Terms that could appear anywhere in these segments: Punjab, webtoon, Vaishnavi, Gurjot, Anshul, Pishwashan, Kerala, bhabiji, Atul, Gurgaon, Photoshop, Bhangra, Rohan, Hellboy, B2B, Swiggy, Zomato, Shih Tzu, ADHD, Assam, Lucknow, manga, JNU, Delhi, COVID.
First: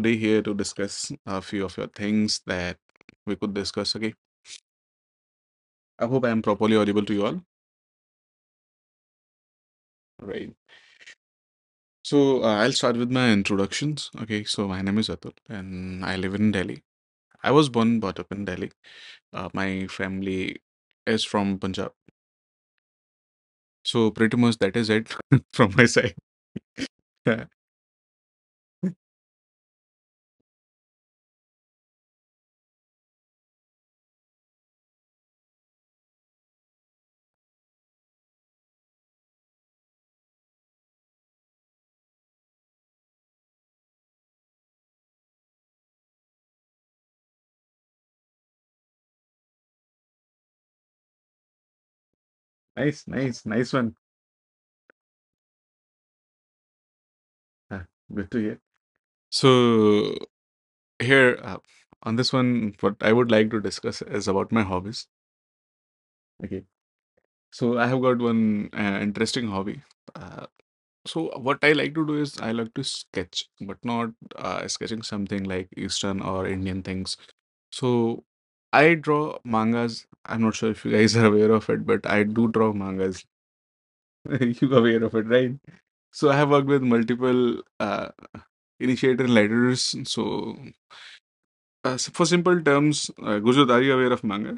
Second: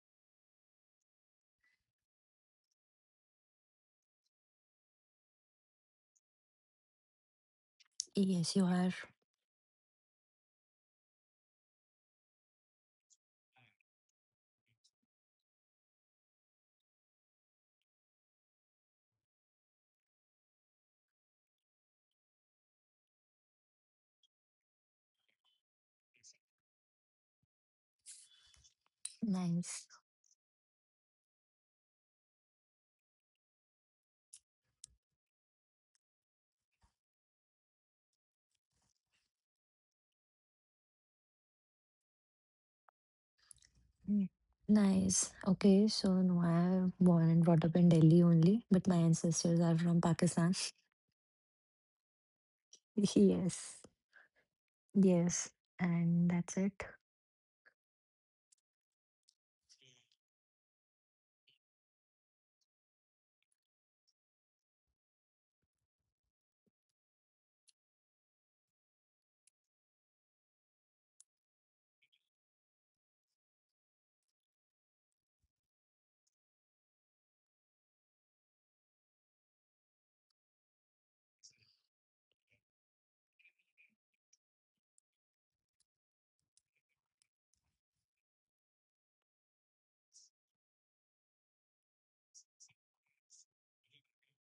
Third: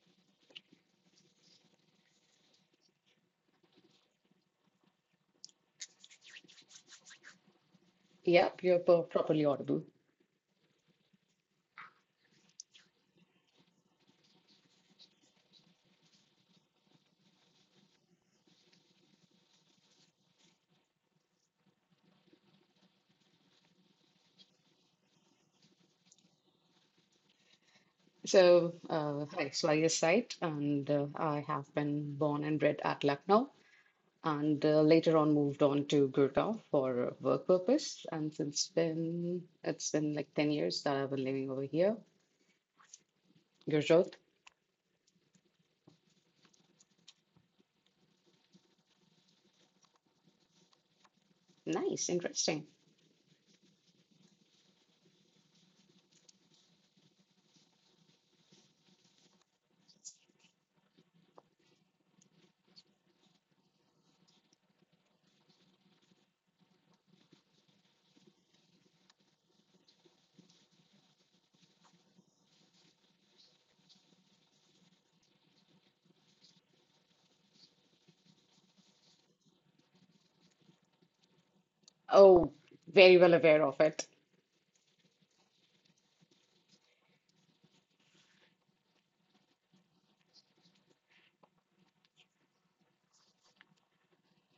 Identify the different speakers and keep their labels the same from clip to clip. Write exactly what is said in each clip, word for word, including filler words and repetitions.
Speaker 1: today here to discuss a few of your things that we could discuss. Okay, I hope I am properly audible to you all.
Speaker 2: Yes,
Speaker 3: yep,
Speaker 2: you
Speaker 3: you're
Speaker 2: are.
Speaker 3: per properly audible.
Speaker 1: Right. So uh, I'll start with my introductions. Okay, so my name is Atul and I live in Delhi. I was born and brought up in Delhi. Uh, my family is from Punjab. So pretty much that is it from my side. Okay.
Speaker 3: So, uh, hi,
Speaker 2: Nice.
Speaker 3: Swaya's site, and uh, I have been born and bred at Lucknow, and uh, later on moved on to Gurgaon for work purpose. And since then, it's been like ten years that I've been living over here. Gurjot,
Speaker 2: Mm. Nice. Okay, so no, I am born and brought up in Delhi only, but my ancestors are from Pakistan.
Speaker 3: nice, interesting.
Speaker 1: Nice, nice, nice
Speaker 2: Yes.
Speaker 1: one.
Speaker 2: Yes. And that's it.
Speaker 1: Uh, good to hear. So here uh, on this one, what I would like to discuss is about my hobbies. Okay. So I have got one uh, interesting hobby. Uh, So what I like to do is I like to sketch, but not uh, sketching something like Eastern or Indian things. So I draw mangas. I'm not sure if you guys are aware of it, but I do
Speaker 3: Oh,
Speaker 1: draw
Speaker 3: very
Speaker 1: mangas.
Speaker 3: well aware of it.
Speaker 1: You aware of it, right? So I have worked with multiple uh, initiator letters. So uh, s- for simple terms, uh, Gurjot, are you aware of manga?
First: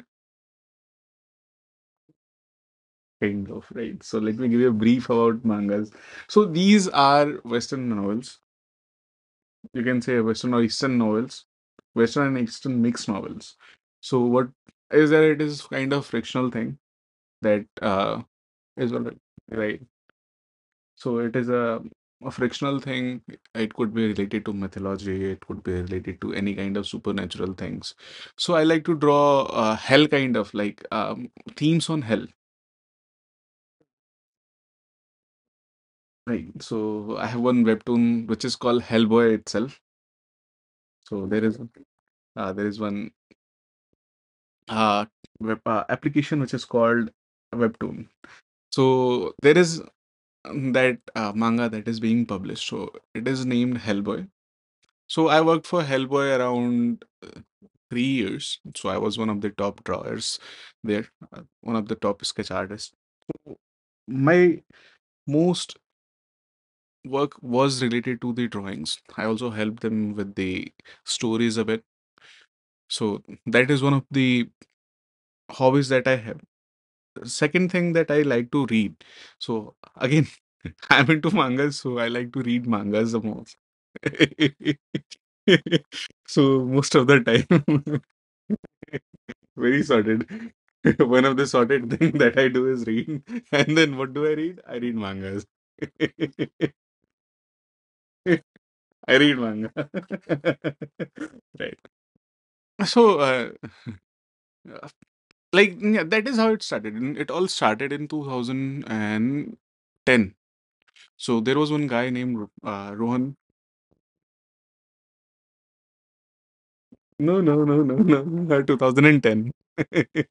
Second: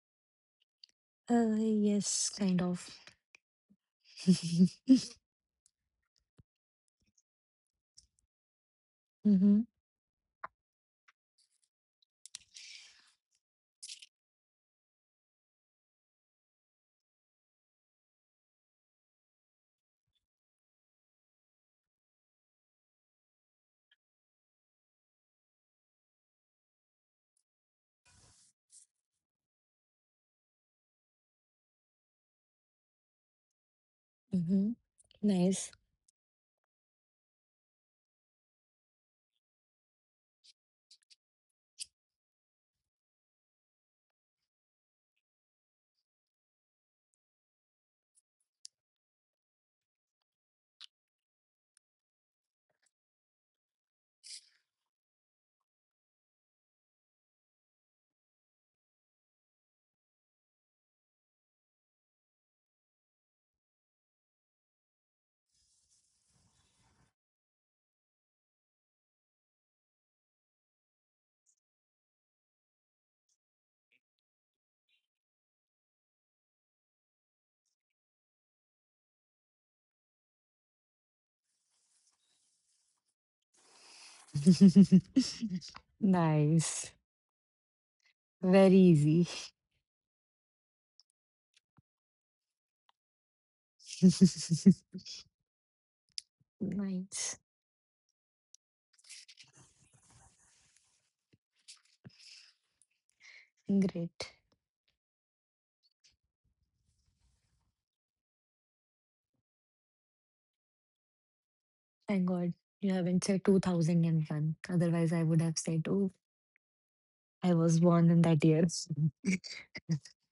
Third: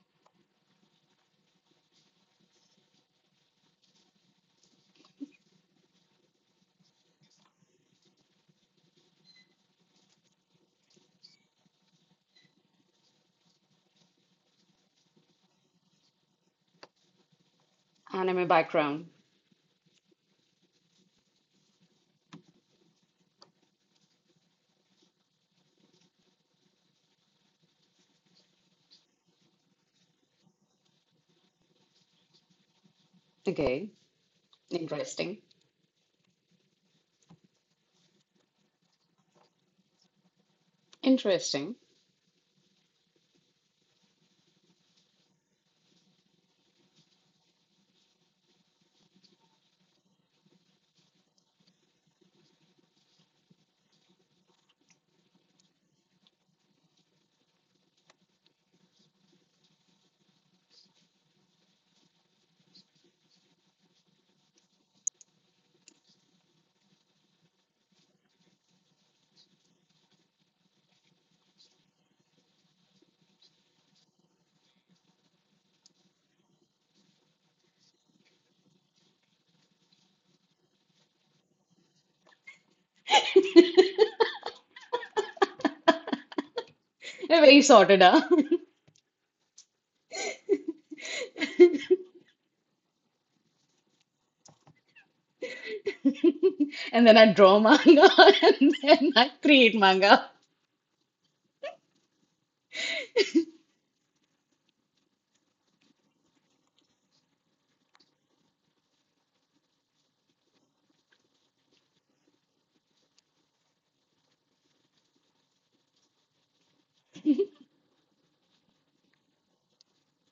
Speaker 2: Uh, yes, kind of.
Speaker 1: Kind of, right? So let me give you a brief about mangas. So these are Western novels.
Speaker 2: Mm-hmm.
Speaker 1: You can say Western or Eastern novels, Western and Eastern mixed novels. So what is that? It is kind of frictional thing that uh,
Speaker 3: Anime
Speaker 1: is all
Speaker 3: background,
Speaker 1: right. Right. So it is a, a frictional thing. It could be related to mythology. It could be related to any kind of supernatural things. So I like to draw uh, hell kind of like um, themes on hell.
Speaker 3: okay,
Speaker 2: Mm-hmm.
Speaker 3: interesting,
Speaker 2: Nice.
Speaker 1: Right. So I have one webtoon which is called Hellboy itself. So there is
Speaker 3: interesting.
Speaker 1: uh, there is one uh, web uh, application which is called webtoon. So there is um, that uh, manga that is being published, so it is named Hellboy. So I worked for Hellboy around uh, three years. So I was one of the top drawers there, uh, one of the top sketch artists. My most work was related to the drawings. I also helped them with the stories a bit. So that is one of the hobbies that I have. Second thing that I like to read. So again, I'm into mangas, so I like to read mangas the most. So
Speaker 2: Nice.
Speaker 1: most of the
Speaker 3: Very sorted,
Speaker 1: time,
Speaker 3: huh?
Speaker 2: Very easy.
Speaker 1: very sorted. One of the sorted thing that I do is read, and then what do I read? I read mangas.
Speaker 3: And then I
Speaker 2: Nice.
Speaker 3: draw manga and then
Speaker 1: I
Speaker 3: I
Speaker 1: read manga.
Speaker 3: create manga.
Speaker 1: Right. So, uh,
Speaker 2: Great.
Speaker 1: uh, like, yeah, that is how it started. And it all started in two thousand ten. So there was one guy
Speaker 2: Thank
Speaker 1: named
Speaker 2: God you
Speaker 1: uh,
Speaker 2: haven't
Speaker 1: Rohan.
Speaker 2: said two thousand one. Otherwise, I would have said, oh,
Speaker 1: No,
Speaker 2: I
Speaker 1: no,
Speaker 2: was
Speaker 1: no, no,
Speaker 2: born in that
Speaker 1: no.
Speaker 2: year.
Speaker 1: twenty ten.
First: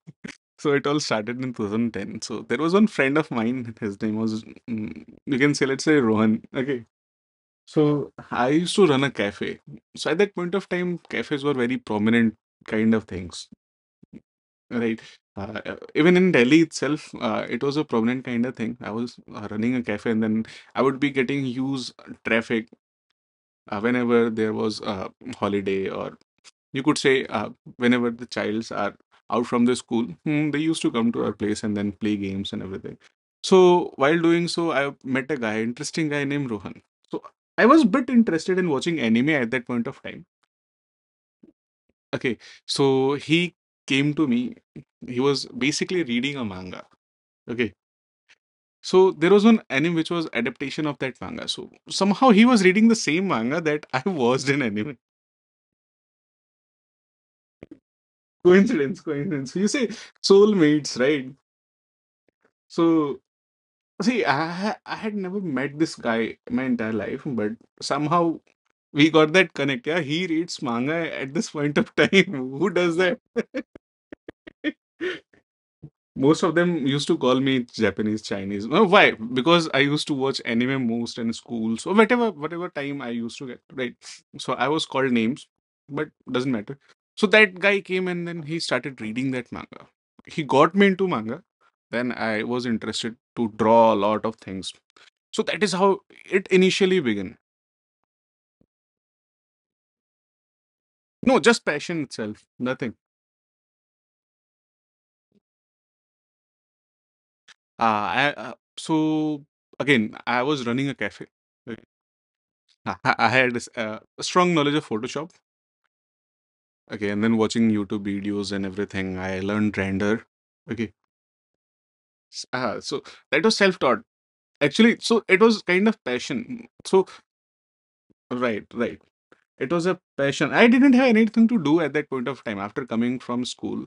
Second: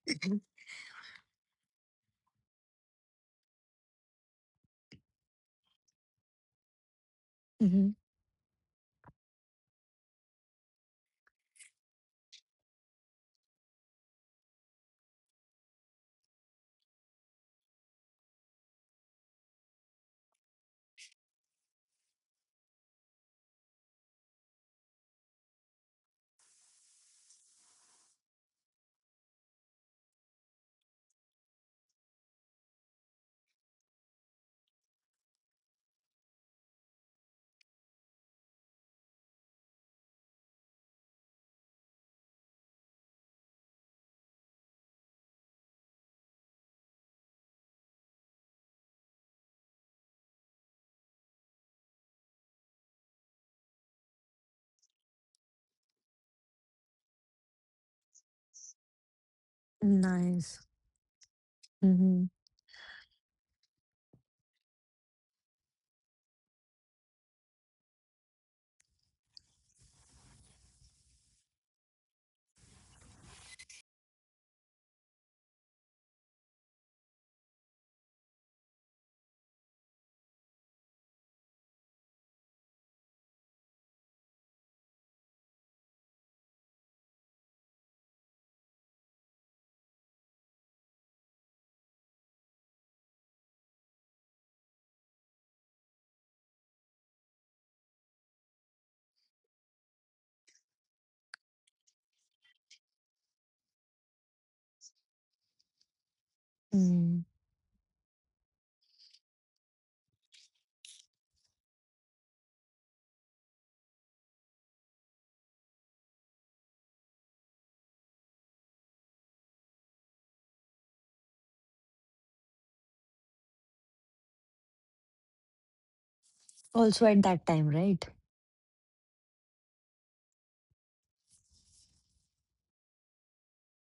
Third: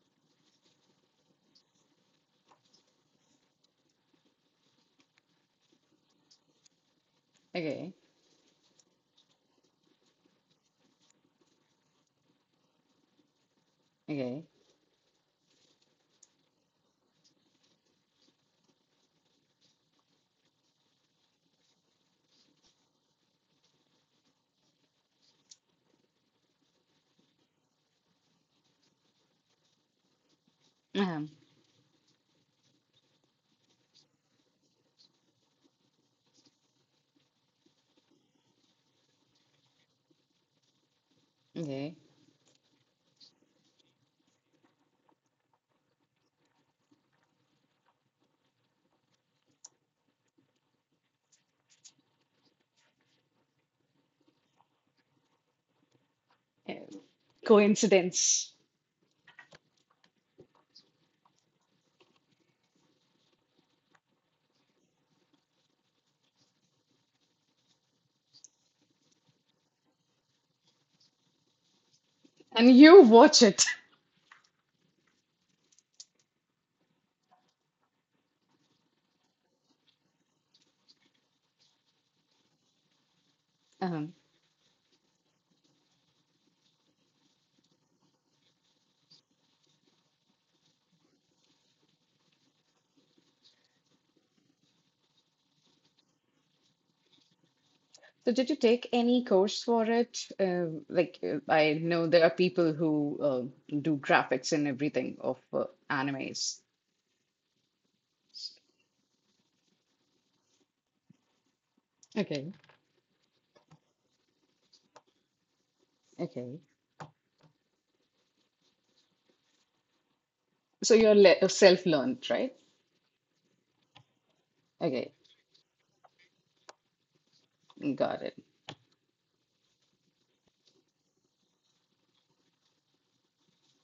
Speaker 1: So it all started in twenty ten. So there was one friend of mine. His name was, mm, you can say, let's say Rohan. Okay.
Speaker 2: Mm-hmm.
Speaker 3: Okay,
Speaker 1: So I used to run a cafe. So at that point of time, cafes were very prominent kind of things,
Speaker 3: okay,
Speaker 1: right? Uh, uh, even in Delhi itself, uh, it was a prominent kind of thing. I was uh, running a cafe, and then I would be getting huge traffic uh, whenever there was a holiday, or you could say uh, whenever the childs are out from the school, hmm, they used to come to
Speaker 3: um,
Speaker 1: our place and then play games and everything. So while doing so, I met a guy, interesting guy named Rohan. So I was a bit interested in watching anime at that point of time.
Speaker 3: okay.
Speaker 1: Okay. So he came to me. He was basically reading a manga. Okay. So there was one anime which was adaptation of that manga, so somehow he was reading the same manga that I watched in anime.
Speaker 3: Uh, Coincidence.
Speaker 1: Coincidence, coincidence, you say.
Speaker 2: Nice.
Speaker 1: Soulmates, right?
Speaker 2: Mm-hmm.
Speaker 1: So see, I ha- I had never met this guy in my entire life, but somehow we got that connect. Yeah, he reads manga at this point of time. Who
Speaker 3: And
Speaker 1: does
Speaker 3: you
Speaker 1: that?
Speaker 3: watch it.
Speaker 1: Most of them used to call me Japanese, Chinese. No, why? Because I used to watch anime most in school. So whatever, whatever time I used to get, right?
Speaker 3: Um,
Speaker 1: So I was called names, but doesn't matter. So that guy came and then he started reading that manga. He got me into manga. Then I was interested to draw a lot of things, so that is how it initially began.
Speaker 3: so did you take any course for it? Um like
Speaker 1: No,
Speaker 3: uh,
Speaker 1: just
Speaker 3: I
Speaker 1: passion
Speaker 3: know there are
Speaker 1: itself,
Speaker 3: people
Speaker 1: nothing.
Speaker 3: who uh, do graphics and everything of uh, animes.
Speaker 2: Mm.
Speaker 1: Uh, I, uh, so again, I was running a cafe. Okay.
Speaker 3: Okay,
Speaker 1: I, I I had this, uh, a strong knowledge of Photoshop.
Speaker 3: okay.
Speaker 1: Okay, and then watching YouTube videos and everything, I learned render. Okay.
Speaker 3: So you're le self-learned,
Speaker 1: S-
Speaker 3: right?
Speaker 1: uh, so that was self-taught. Actually,
Speaker 3: Okay,
Speaker 1: so it was kind of passion. So
Speaker 2: Also at that time, right?
Speaker 3: got it.
Speaker 1: right, right. It was a passion. I didn't have anything to do at that point of time. After coming from school,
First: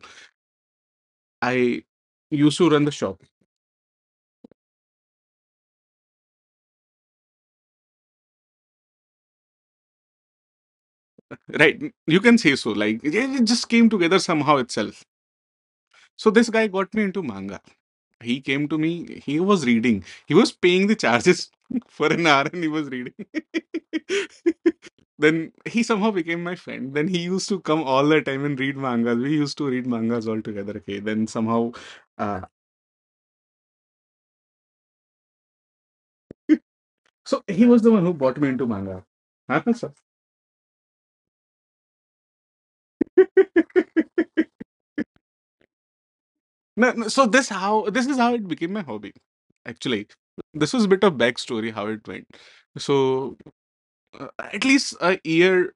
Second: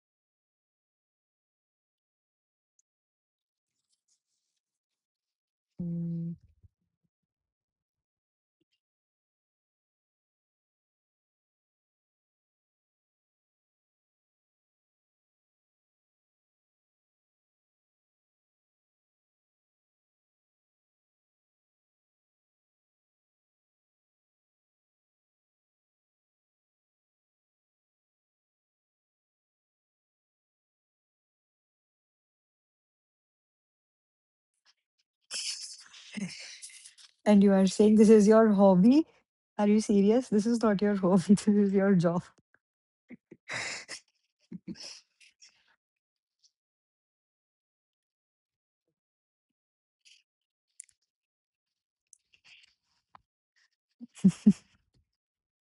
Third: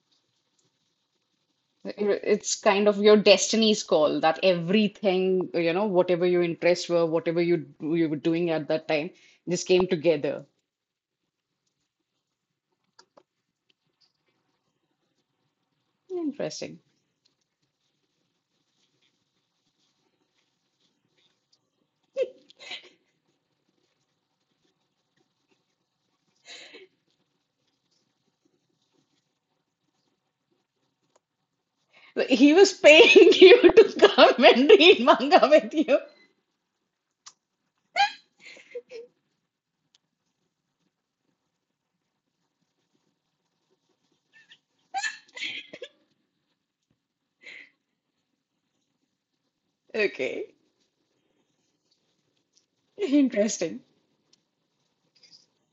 Speaker 1: I
Speaker 3: It's
Speaker 1: used to run
Speaker 3: kind
Speaker 1: the
Speaker 3: of your
Speaker 1: shop.
Speaker 3: destiny's call that everything, you know, whatever
Speaker 2: Mm.
Speaker 3: your interests were, whatever you you were doing at that time, just came together.
Speaker 1: Right. You can say so. Like it, it just came together somehow itself. So this guy
Speaker 3: Interesting.
Speaker 1: got me into manga. He came to me. He was reading. He was paying the charges for an hour, and he was reading. Then he somehow became my friend. Then he used to come all the time and read mangas. We used to read mangas all together. Okay. Then somehow, uh,
Speaker 3: He was paying you to come and read manga with you.
Speaker 1: so
Speaker 2: And you
Speaker 1: he
Speaker 2: are
Speaker 1: was the
Speaker 2: saying
Speaker 1: one
Speaker 2: this
Speaker 1: who
Speaker 2: is
Speaker 1: brought me
Speaker 2: your
Speaker 1: into manga.
Speaker 2: hobby?
Speaker 1: Huh,
Speaker 2: Are you
Speaker 1: sir?
Speaker 2: serious? This is not your hobby. This is your job.
Speaker 1: No, no, so this how this is how it became my hobby. Actually,
Speaker 3: Okay.
Speaker 1: this was a bit of backstory how it went. So
Speaker 3: Interesting.
Speaker 1: uh, at least a year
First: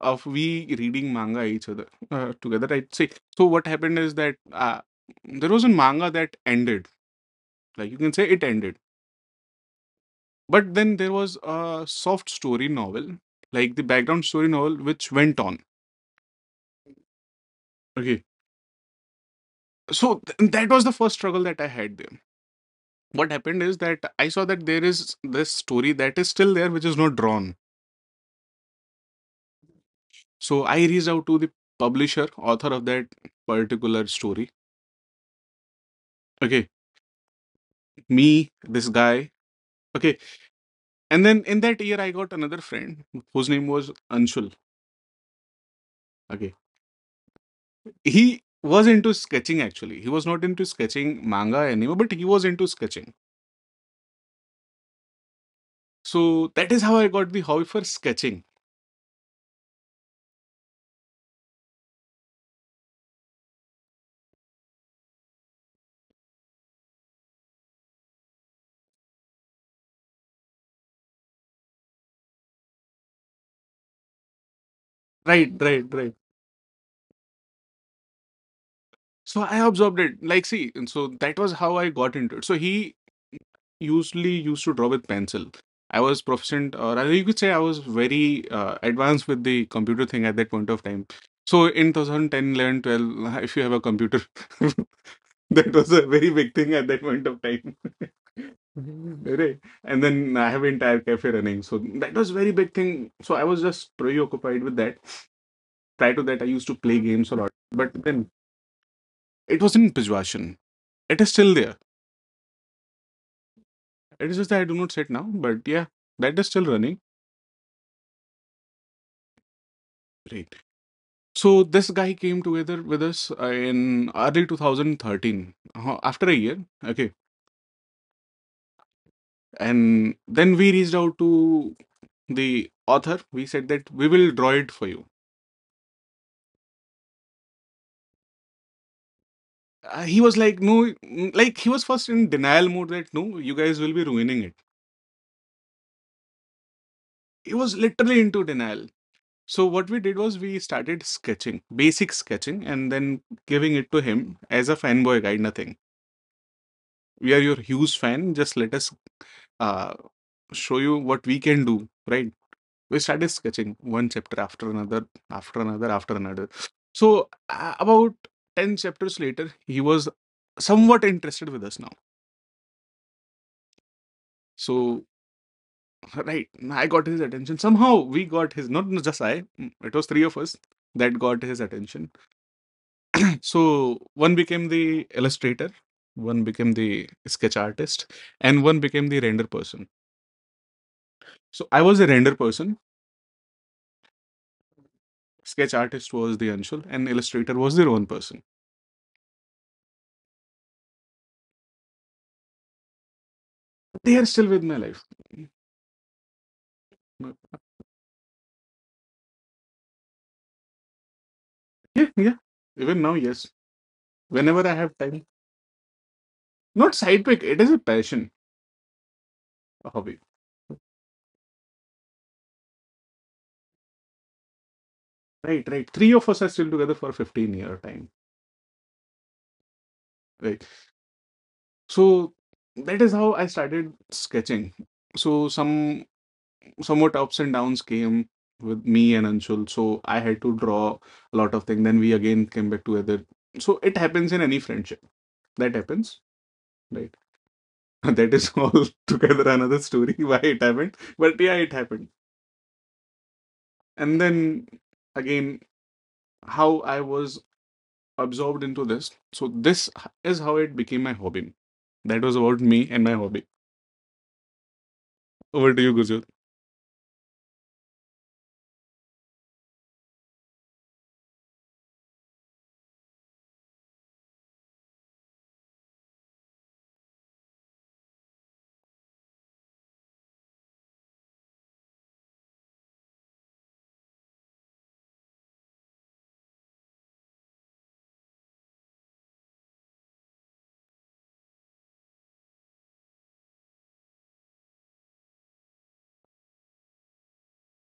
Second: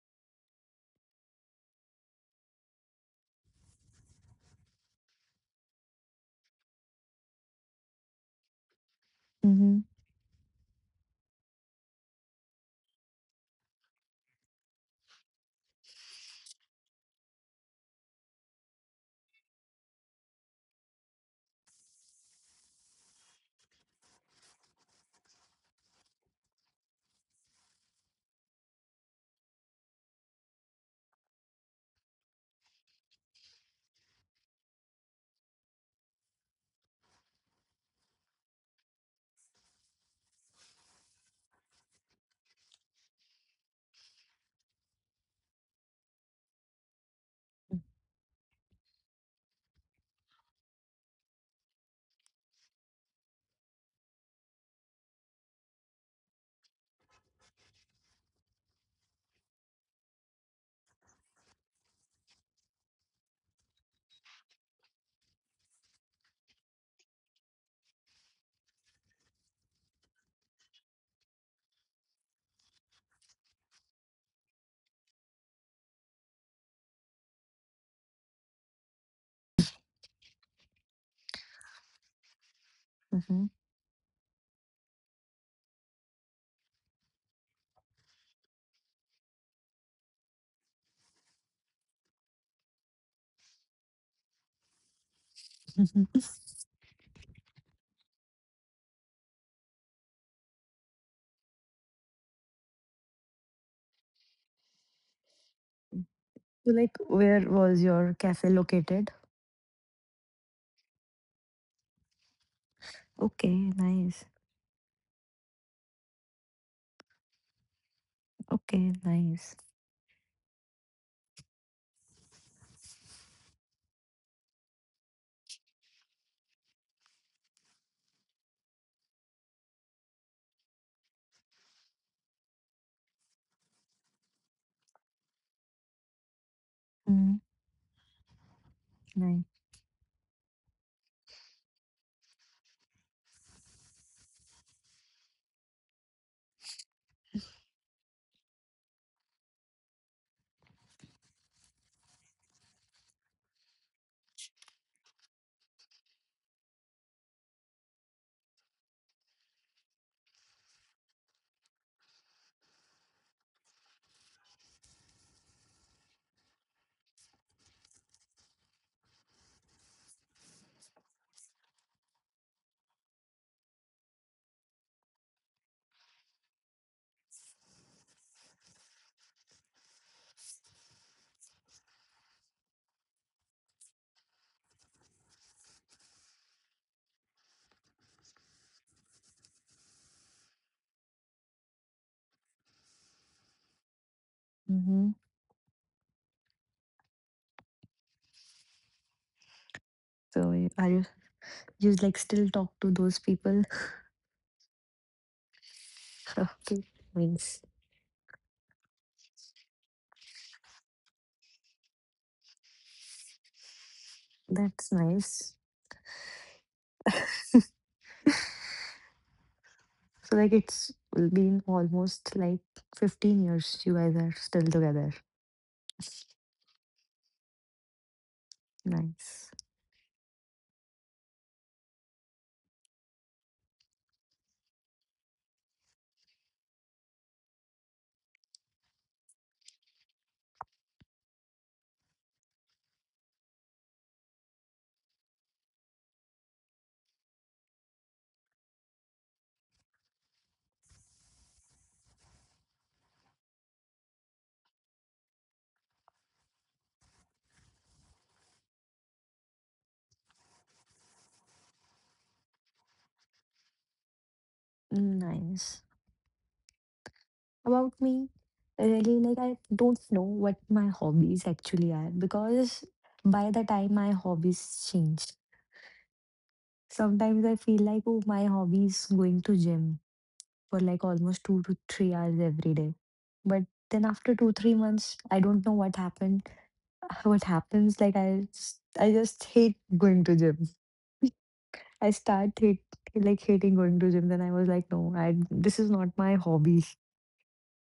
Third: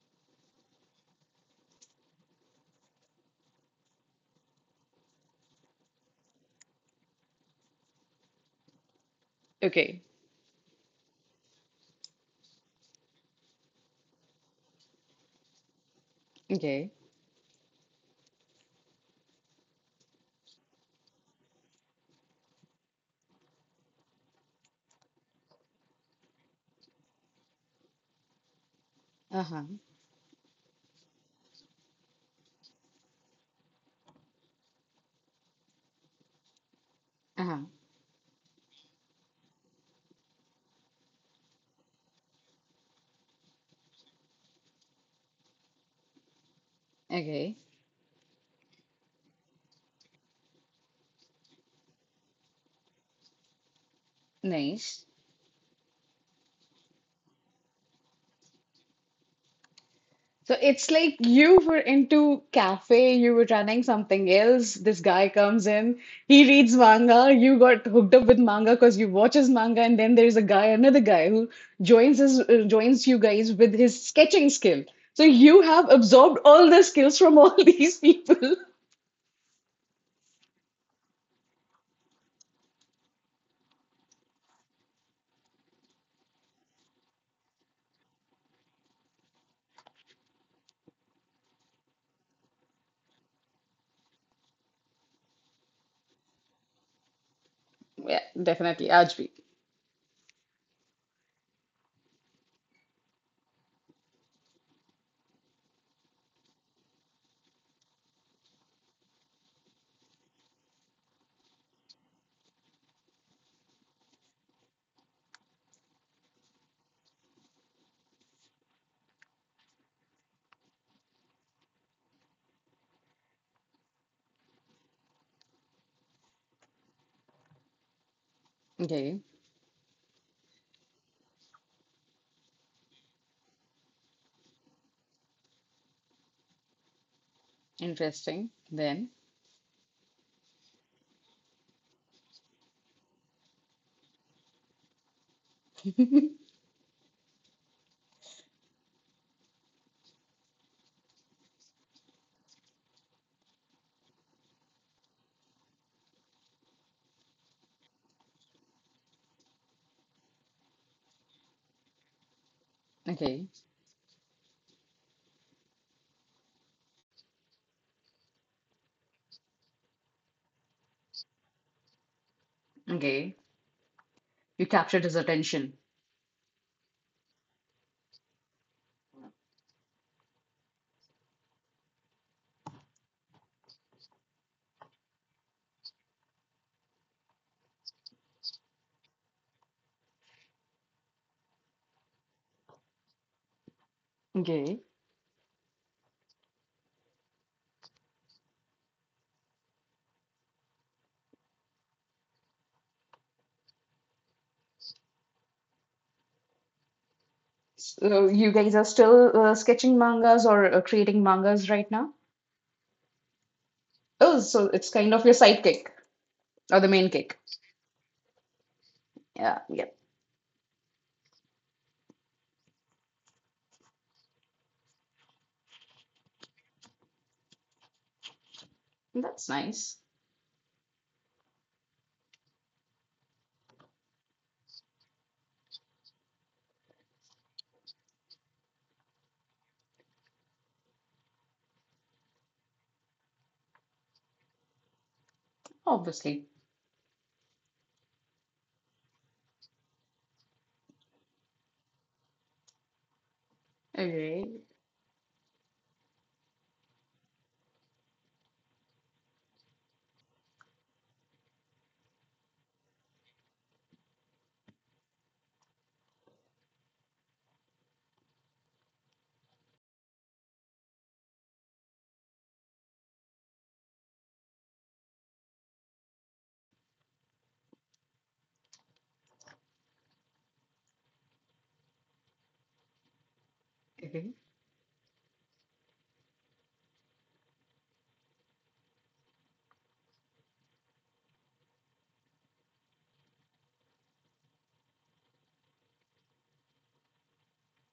Speaker 1: of we reading manga each other uh, together. I'd say. So what happened is that uh, there was a manga that ended. Like you can say it ended.
Speaker 2: Mm-hmm.
Speaker 3: Okay.
Speaker 1: But then there was a soft story novel, like the background story novel, which went on.
Speaker 3: Okay.
Speaker 1: Okay. So th- that was the first struggle that I had there. What happened is that I saw that there is this story that is still there, which is not drawn.
Speaker 3: Uh-huh.
Speaker 1: So I reached out to the publisher, author of that particular story. Okay,
Speaker 3: Uh-huh.
Speaker 1: me, this guy. Okay, and then in that year, I got another friend whose name was Anshul. Okay,
Speaker 3: Okay.
Speaker 1: he was into sketching actually. He was not into sketching manga anymore, but he was into sketching.
Speaker 3: Nice.
Speaker 1: So that is how I got the hobby for sketching.
Speaker 3: So it's like you were into cafe, you were running something else. This guy comes in, he reads manga. You got hooked up with manga because you watch his manga, and then there's a guy, another guy who joins his uh, joins you guys with his sketching skill. So
Speaker 1: Right,
Speaker 3: you
Speaker 1: right,
Speaker 3: have
Speaker 1: right.
Speaker 3: absorbed all the skills from all these people.
Speaker 1: So I absorbed it. Like, see, and so that was how I got into it. So he
Speaker 2: Mm-hmm.
Speaker 1: usually used to draw with pencil. I was proficient, or I- you could say I was very uh, advanced with the computer thing at that point of time. So in two thousand ten, eleven, twelve, if you have a computer, that was a very big thing at that point of time.
Speaker 3: Yeah, definitely. Ajbi.
Speaker 1: Right. And then I have entire cafe running. So that was very big thing. So I was just preoccupied with that. Prior to that, I used
Speaker 2: So,
Speaker 1: to
Speaker 2: like,
Speaker 1: play games a
Speaker 2: where
Speaker 1: lot.
Speaker 2: was
Speaker 1: But
Speaker 2: your
Speaker 1: then
Speaker 2: cafe located?
Speaker 1: it was in Pishwashan. It is still there.
Speaker 2: Okay, nice.
Speaker 1: It is just that I do not sit now, but yeah, that is still running.
Speaker 2: Okay, nice.
Speaker 1: Great. So this guy came together with us uh, in early two thousand thirteen, uh, after a year. Okay,
Speaker 3: Okay,
Speaker 1: and then we reached out to the author. We said that we will draw it for you.
Speaker 2: Mm,
Speaker 3: interesting. Then,
Speaker 2: nice.
Speaker 1: Uh, he was like, no, mm, like he was first in denial mode that no, you guys will be ruining it. He was literally into denial. So what we did was we started sketching, basic sketching, and then giving it to him as a fanboy guide, nothing. We are your huge fan. Just let us uh, show you what we can do, right? We started
Speaker 3: okay,
Speaker 1: sketching one chapter after another, after another, after another. So, uh, about ten chapters later, he was somewhat interested with us now.
Speaker 3: okay, you captured
Speaker 1: So,
Speaker 3: his attention.
Speaker 1: right, I got his attention. Somehow, we got his, not just I, mm, it was three of us that got his attention. So, one became the illustrator, one became the sketch artist, and one became the render person. So, I was a render person.
Speaker 3: Okay.
Speaker 2: Mm-hmm.
Speaker 1: Sketch artist was the Anshul, and illustrator was their own person.
Speaker 2: So, y- are you you like still talk to those people?
Speaker 1: They are still with my life.
Speaker 2: Okay, nice.
Speaker 3: So you guys are still uh, sketching mangas or uh, creating mangas right
Speaker 1: Yeah,
Speaker 3: now?
Speaker 1: yeah. Even now, yes.
Speaker 3: Oh, so
Speaker 1: Whenever I
Speaker 3: it's
Speaker 2: That's
Speaker 1: have
Speaker 3: kind of
Speaker 1: time,
Speaker 3: your
Speaker 2: nice.
Speaker 3: sidekick or the
Speaker 1: not
Speaker 3: main
Speaker 1: side
Speaker 3: kick.
Speaker 1: pick. It is a passion,
Speaker 3: Yeah,
Speaker 1: a
Speaker 3: yep.
Speaker 1: hobby.
Speaker 2: So like it's been almost like fifteen years you guys are still together.
Speaker 1: Right, right. Three of us are still together for fifteen year time.
Speaker 3: That's
Speaker 2: Nice.
Speaker 3: nice.
Speaker 1: Right. So that is how I started sketching. So some somewhat ups and downs came with me and Anshul. So I had to draw a lot of things. Then we again came back together. So it happens in any friendship. That happens.
Speaker 3: Obviously.
Speaker 1: Right. That is all together another story why it happened. But yeah, it happened. And
Speaker 3: Okay.
Speaker 1: then again, how I was absorbed into this. So this h- is how it became my hobby. That was about me and my hobby. Over
Speaker 2: Nice.
Speaker 1: to you, Gujot.
Speaker 2: About me, really like I don't know what my hobbies actually are because by the time my hobbies changed, sometimes I feel like oh my hobbies going to gym for like almost two to three hours every day. But then
Speaker 3: Okay.
Speaker 2: after two, three months, I don't know what happened. What happens like I just, I just hate going to gym. I start hate, like hating going to gym. Then I was like, no, I this is not my hobby.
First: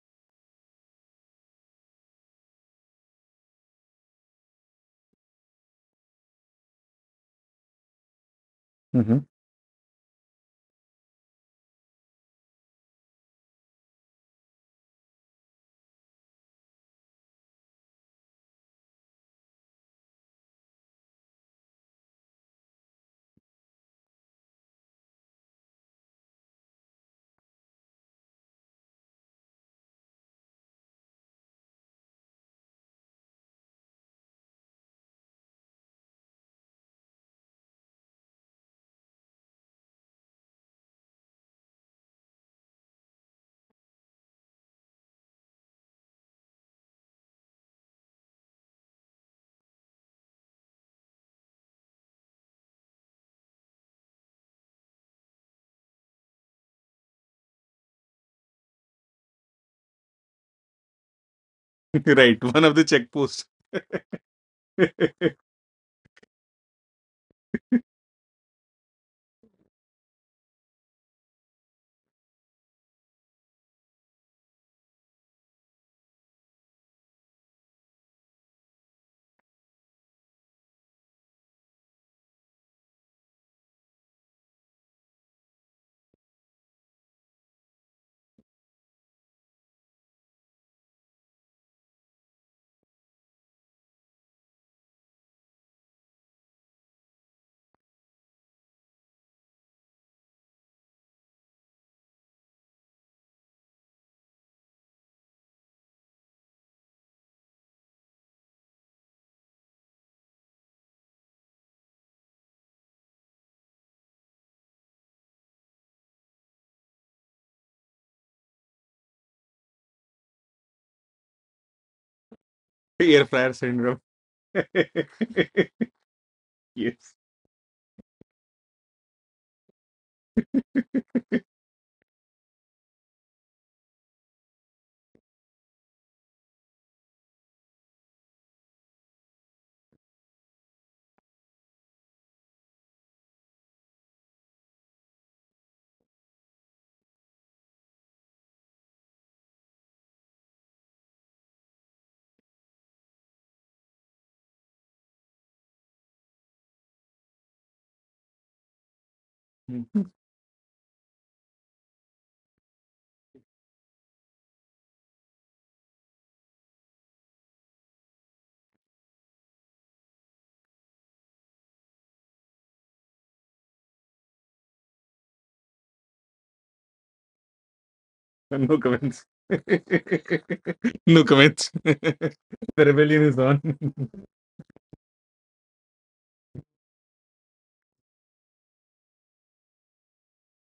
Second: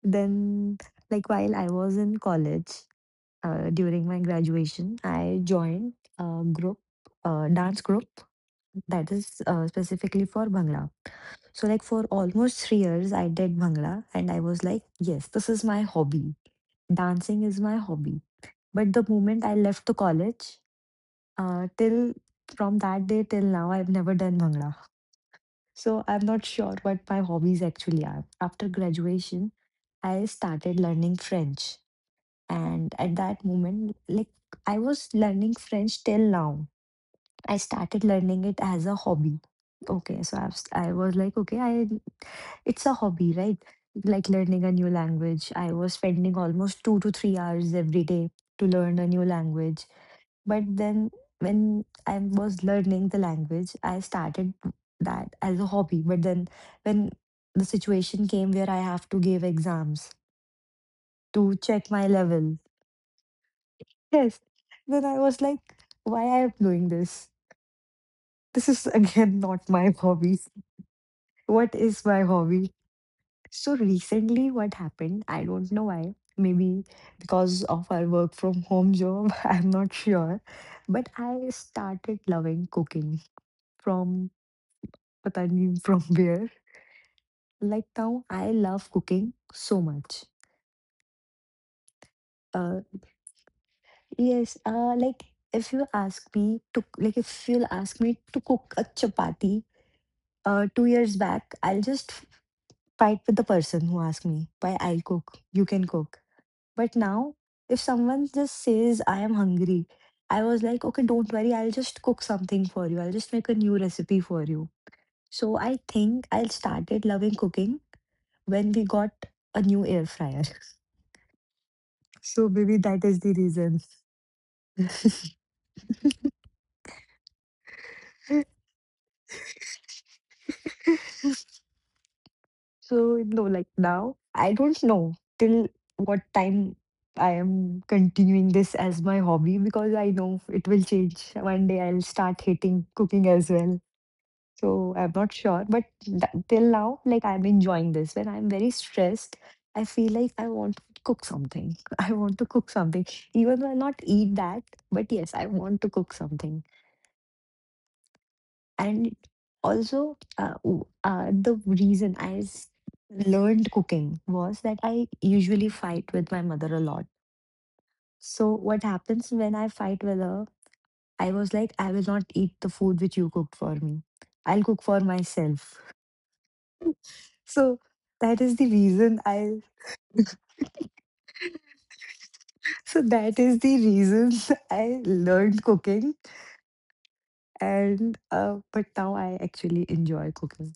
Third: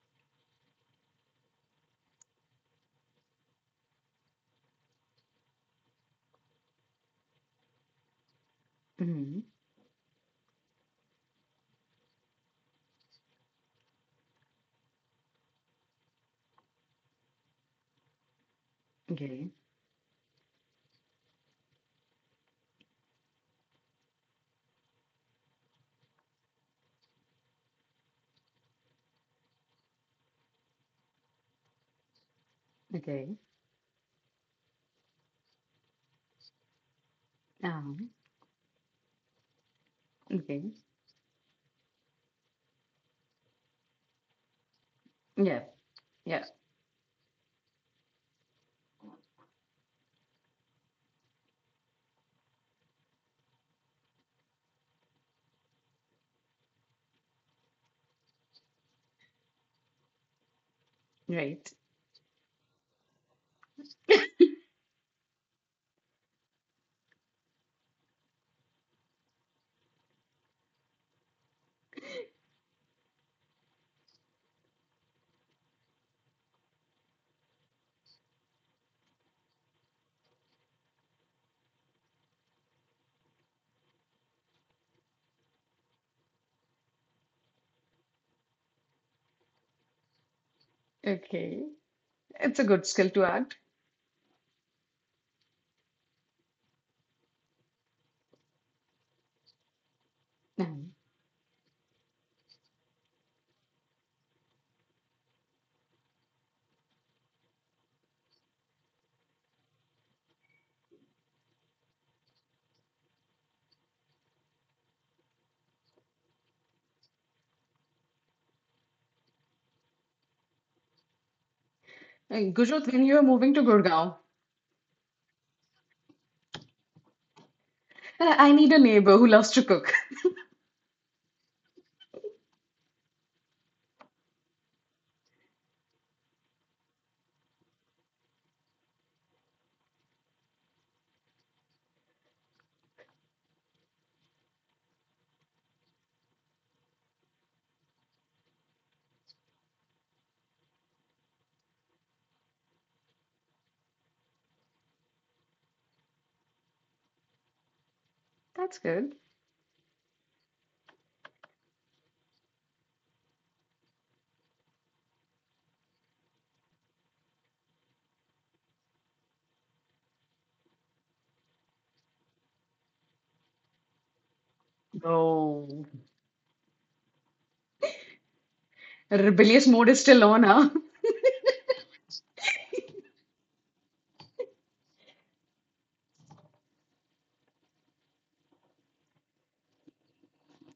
Speaker 2: Then, like while I was in college, uh, during my graduation, I joined a group, a dance group that
Speaker 1: Hmm.
Speaker 2: is
Speaker 3: Hmm.
Speaker 2: uh, specifically for Bhangra. So like for almost three years, I did Bhangra, and I was like, yes, this is my hobby. Dancing is my hobby. But the moment I
Speaker 3: Okay.
Speaker 2: left the college, uh, till from that day till now, I've never done Bhangra. So I'm not sure what my hobbies actually are. After graduation, I started learning French. And at
Speaker 3: Okay.
Speaker 2: that moment, like I was learning French till now. I started
Speaker 3: Um,
Speaker 2: learning it as a hobby. Okay, so I've, s-
Speaker 3: okay.
Speaker 2: i have I was like, okay, I it's a hobby, right? Like learning a new language.
Speaker 3: Yeah.
Speaker 2: I was spending
Speaker 3: Yeah.
Speaker 2: almost two to three hours every day to learn a new language. But then when I was learning the language, I started that as a hobby. But then when the situation came where I have to give exams to
Speaker 3: Right.
Speaker 2: check my
Speaker 1: Right,
Speaker 2: level,
Speaker 1: one of the checkposts.
Speaker 2: yes, then I was like, why I am doing this? This is again not my hobby. What is my hobby? So recently what happened, I don't know why. Maybe because of our work from home job, I'm not sure. But I started loving cooking from पता नहीं from where. Like now, I love cooking so much.
Speaker 3: Okay. It's a good
Speaker 2: much
Speaker 3: skill to add.
Speaker 2: yes uh like if you ask me to like if you'll ask me to cook a chapati uh two
Speaker 3: Mhm.
Speaker 2: years back, I'll just fight with the person who asked me, why I'll cook? You can cook. But now if someone just says I am hungry, I was like, okay, don't worry, I'll just cook something for you. I'll just make a new recipe for you. So I think I started loving cooking when we got a new air fryer. So
Speaker 3: Hey,
Speaker 2: maybe
Speaker 3: Gujot,
Speaker 2: that
Speaker 3: when
Speaker 2: is
Speaker 3: you're
Speaker 1: Air
Speaker 2: the
Speaker 1: fryer
Speaker 3: moving to
Speaker 2: reason.
Speaker 1: syndrome.
Speaker 3: Gurgaon,
Speaker 1: Yes.
Speaker 3: I I need a neighbor who loves to cook.
Speaker 2: So no, like now, I don't know till what time I am continuing this as my hobby because I know it will change. One day I'll start hating cooking as well. So I'm not sure, but th- till now, like I'm enjoying this. When I'm very stressed, I feel like I want to cook something. I want to cook something, even though I not eat that. But yes, I want to cook something.
Speaker 3: That's
Speaker 2: And
Speaker 3: good.
Speaker 1: Mm.
Speaker 2: also, uh, w- uh, the reason I s- learned cooking was that I usually fight with my mother a lot. So, what happens when I fight with her? I was like, I will not eat the food which you cooked for me. I'll cook for myself.
Speaker 3: Oh.
Speaker 2: So, that is the
Speaker 1: No
Speaker 2: reason
Speaker 1: comments.
Speaker 2: I.
Speaker 3: Rebellious mode is still on, huh?
Speaker 1: No comments. The
Speaker 2: So,
Speaker 1: rebellion is
Speaker 2: that
Speaker 1: on.
Speaker 2: is the reason I learned cooking. And, uh, but now I actually enjoy cooking.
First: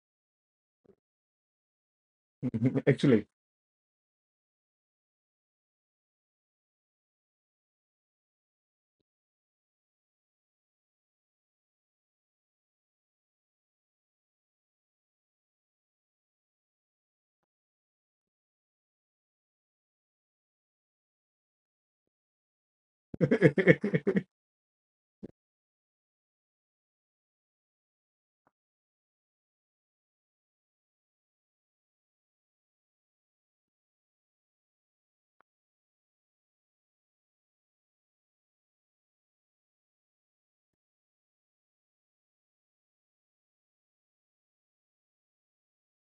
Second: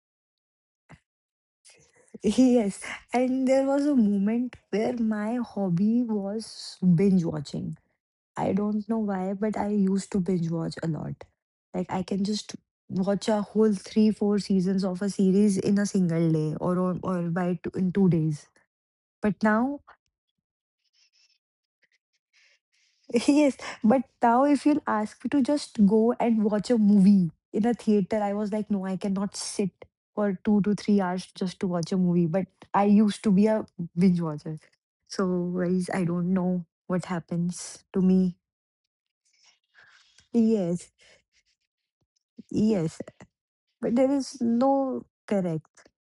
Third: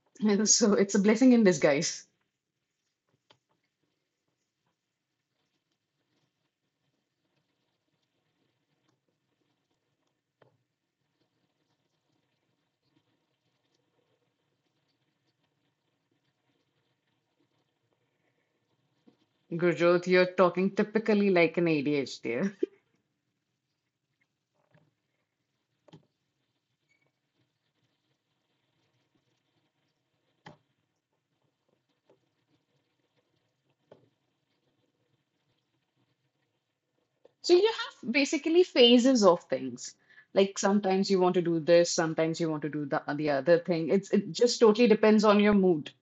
Speaker 3: And so it's a blessing in disguise.
Speaker 2: Yes,
Speaker 1: Actually.
Speaker 2: and there was a moment where my hobby was binge watching. I don't know why, but I used to binge watch a lot. Like I can just watch a whole three, four seasons of a series in a single day or or, or by two, in two days. But now.
Speaker 3: Gurjot, you're talking typically like an A D H D.
Speaker 2: Yes, but now if you'll ask me to just go and watch a movie in a theater, I was like, no, I cannot sit for two to three hours just to watch a movie. But I used to be a binge watcher. So guys, I don't know what
Speaker 3: So you
Speaker 2: happens to
Speaker 3: have
Speaker 2: me.
Speaker 3: basically phases of things. Like
Speaker 2: Yes,
Speaker 3: sometimes you want to do this, sometimes you want to do
Speaker 2: yes,
Speaker 3: the, the other thing.
Speaker 2: but there
Speaker 3: It's it
Speaker 2: is
Speaker 3: just totally
Speaker 2: no
Speaker 3: depends on your
Speaker 2: correct.
Speaker 3: mood.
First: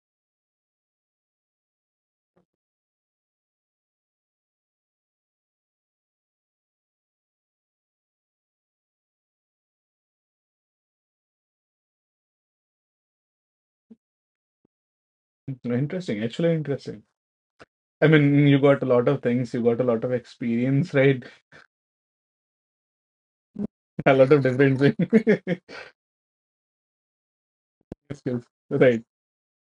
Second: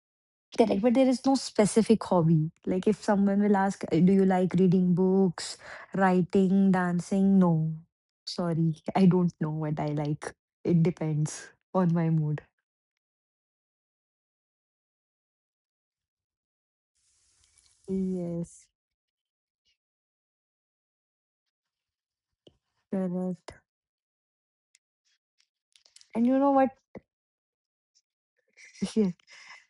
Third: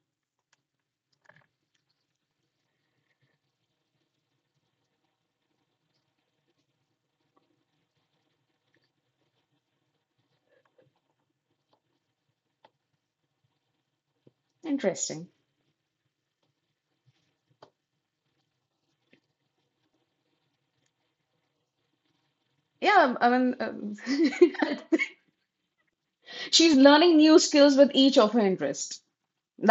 Speaker 2: Correct, but there is no specific hobby. Like if someone will ask, "Uh, do you like reading books, writing, dancing? No. Sorry, I don't know what I like. It depends on my mood.
Speaker 3: Interesting.
Speaker 1: Interesting, actually interesting. I mean, you
Speaker 2: Yes,
Speaker 1: got a lot of things, you got a lot of experience, right?
Speaker 3: Yeah, um, I
Speaker 2: correct.
Speaker 3: mean, um,
Speaker 1: A lot of different things.
Speaker 2: And you know what?
Speaker 3: she's learning new skills with each of her
Speaker 1: Skills,
Speaker 3: interests.
Speaker 1: right?
Speaker 2: Yes,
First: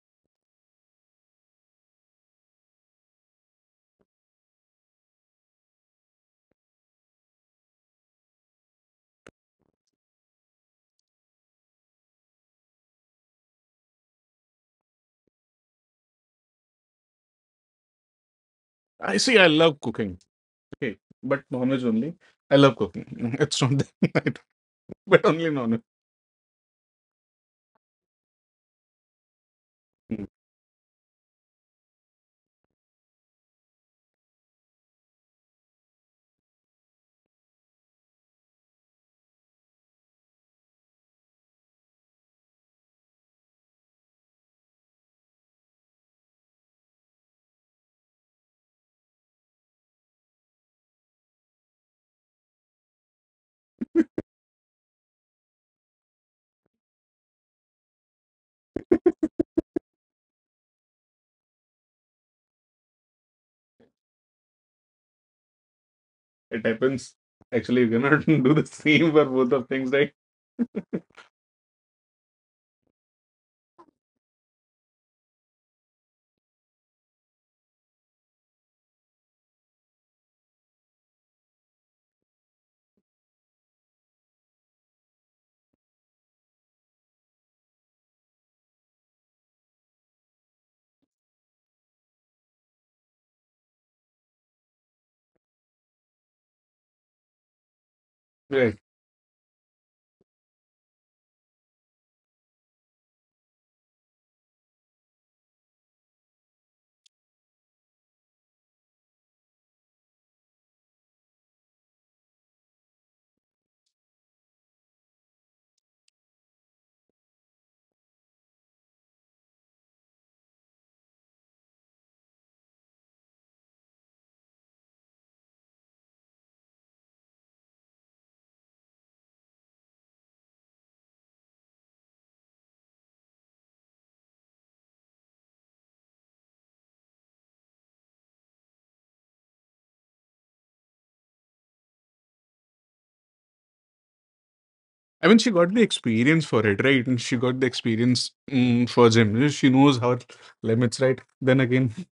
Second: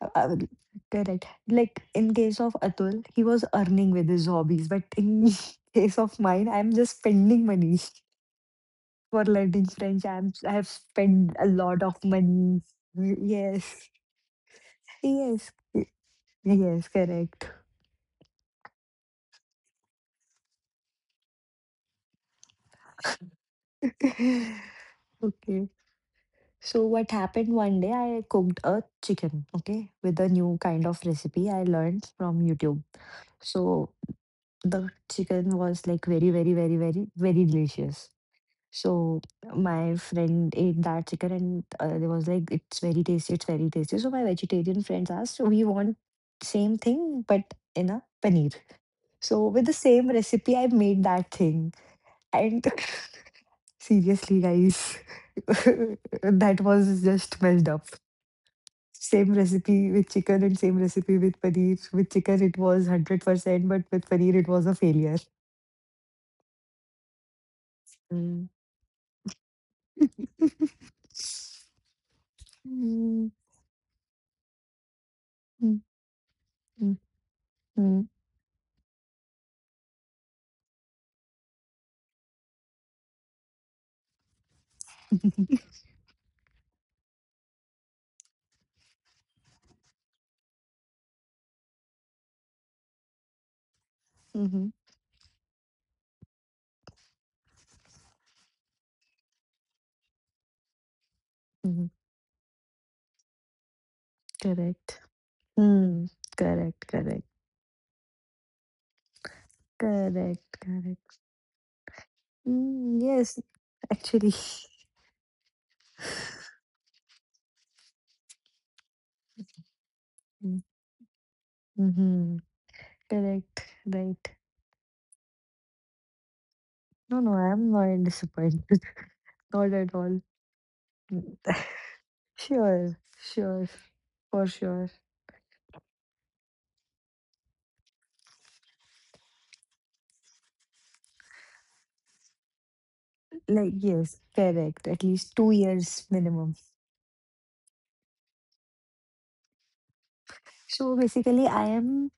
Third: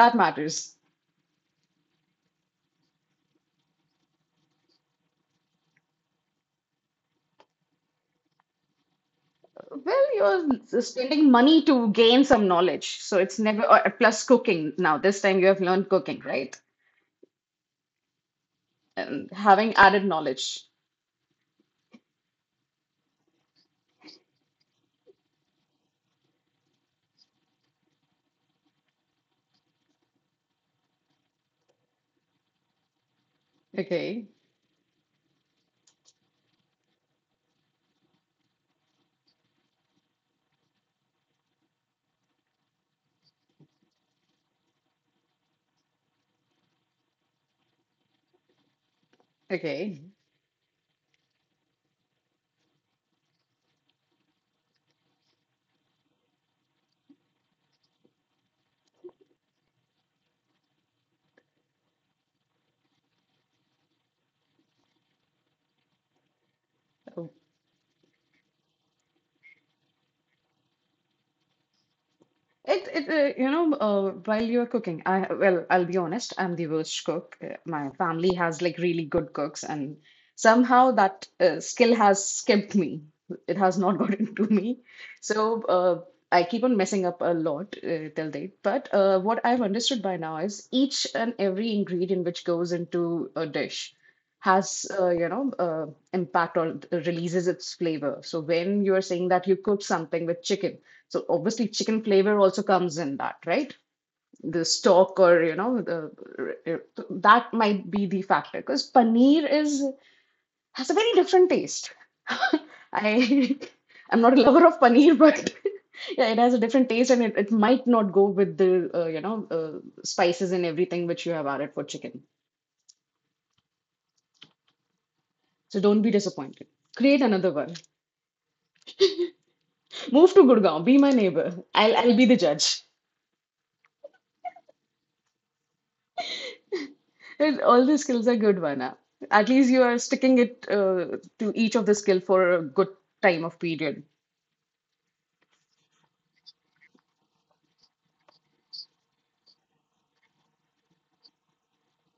Speaker 2: uh, uh,
Speaker 3: matters.
Speaker 2: correct. Like in case of Atul, he was earning with his hobbies, but in case of mine, I'm just spending money for learning French.
Speaker 3: Well,
Speaker 2: I'm I have
Speaker 3: you're spending
Speaker 2: spent a
Speaker 3: money
Speaker 2: lot
Speaker 3: to
Speaker 2: of
Speaker 3: gain some
Speaker 2: money.
Speaker 3: knowledge.
Speaker 2: Y-
Speaker 3: So it's never or,
Speaker 2: Yes,
Speaker 3: plus cooking. Cooking, now this time you
Speaker 2: yes.
Speaker 3: have learned cooking, right?
Speaker 2: Yes, correct.
Speaker 1: I
Speaker 3: Um,
Speaker 1: see. I
Speaker 3: having
Speaker 1: love
Speaker 3: added
Speaker 1: cooking.
Speaker 3: knowledge.
Speaker 1: Okay, but non-veg only. I love cooking. It's not that, I don't- but only
Speaker 2: Okay.
Speaker 1: non-veg.
Speaker 2: So what happened one day, I cooked a chicken, okay, with
Speaker 1: Mm,
Speaker 2: a new kind of recipe I learned from YouTube. So
Speaker 3: Okay,
Speaker 2: the chicken was like very, very, very, very, very delicious. So my friend ate that chicken and uh, they was like, it's very tasty, it's very tasty. So my vegetarian friends asked, we want same thing but in a paneer. So with the
Speaker 3: okay.
Speaker 2: same recipe, I made that thing. And seriously, guys, that was just messed up. Same recipe with chicken and same recipe with paneer. With chicken, it was one hundred percent, but with paneer, it was a failure.
Speaker 1: it happens.
Speaker 3: Oh.
Speaker 1: Actually, you cannot
Speaker 2: Mm.
Speaker 1: do the same for both of things, right?
Speaker 3: It, it
Speaker 2: Mm,
Speaker 3: uh, you know, uh, while you're cooking, I well,
Speaker 2: mm,
Speaker 3: I'll be honest, I'm the
Speaker 2: mm,
Speaker 3: worst cook. Uh, My
Speaker 2: mm,
Speaker 3: family has like really good cooks, and somehow that uh, skill has skipped me. It has not gotten to me. So uh, I keep on messing up a lot uh, till date. But uh, what I've understood by now is each and every ingredient which goes into a dish
Speaker 2: mhm,
Speaker 3: has uh, you know uh, impact or releases its flavor. So
Speaker 1: Right.
Speaker 3: when you're saying that you cook something with chicken. So obviously,
Speaker 2: mhm.
Speaker 3: chicken flavor also comes in that, right? The
Speaker 2: Correct.
Speaker 3: stock or you know
Speaker 2: Mm.
Speaker 3: the
Speaker 2: Correct. Correct.
Speaker 3: that might be the factor because paneer is
Speaker 2: Correct.
Speaker 3: has a very
Speaker 2: Correct.
Speaker 3: different taste.
Speaker 2: Mm, yes,
Speaker 3: I I'm
Speaker 2: actually.
Speaker 3: not a lover of paneer, but yeah, it has a different taste and it, it might not go with the uh, you know uh, spices and everything which you have added for chicken.
Speaker 2: Mm-hmm. Correct. Right.
Speaker 3: So don't be disappointed.
Speaker 2: No,
Speaker 3: Create
Speaker 2: no,
Speaker 3: another
Speaker 2: I'm
Speaker 3: one.
Speaker 2: not disappointed. Not at all.
Speaker 3: Move to Gurgaon. Be my neighbor. I'll I'll be the judge.
Speaker 2: Sure, sure, for sure.
Speaker 3: And all the skills are good, Vana. At least you are sticking it uh, to each of the skill for a good time of
Speaker 2: Like,
Speaker 3: period.
Speaker 2: yes, correct. At
Speaker 1: I
Speaker 2: least
Speaker 1: mean, she
Speaker 2: two
Speaker 1: got the
Speaker 2: years
Speaker 1: experience
Speaker 2: minimum.
Speaker 1: for it, right? And she got the experience mm, for gym. She knows her
Speaker 2: So
Speaker 1: limits, right?
Speaker 2: basically,
Speaker 1: Then
Speaker 2: I
Speaker 1: again,
Speaker 2: am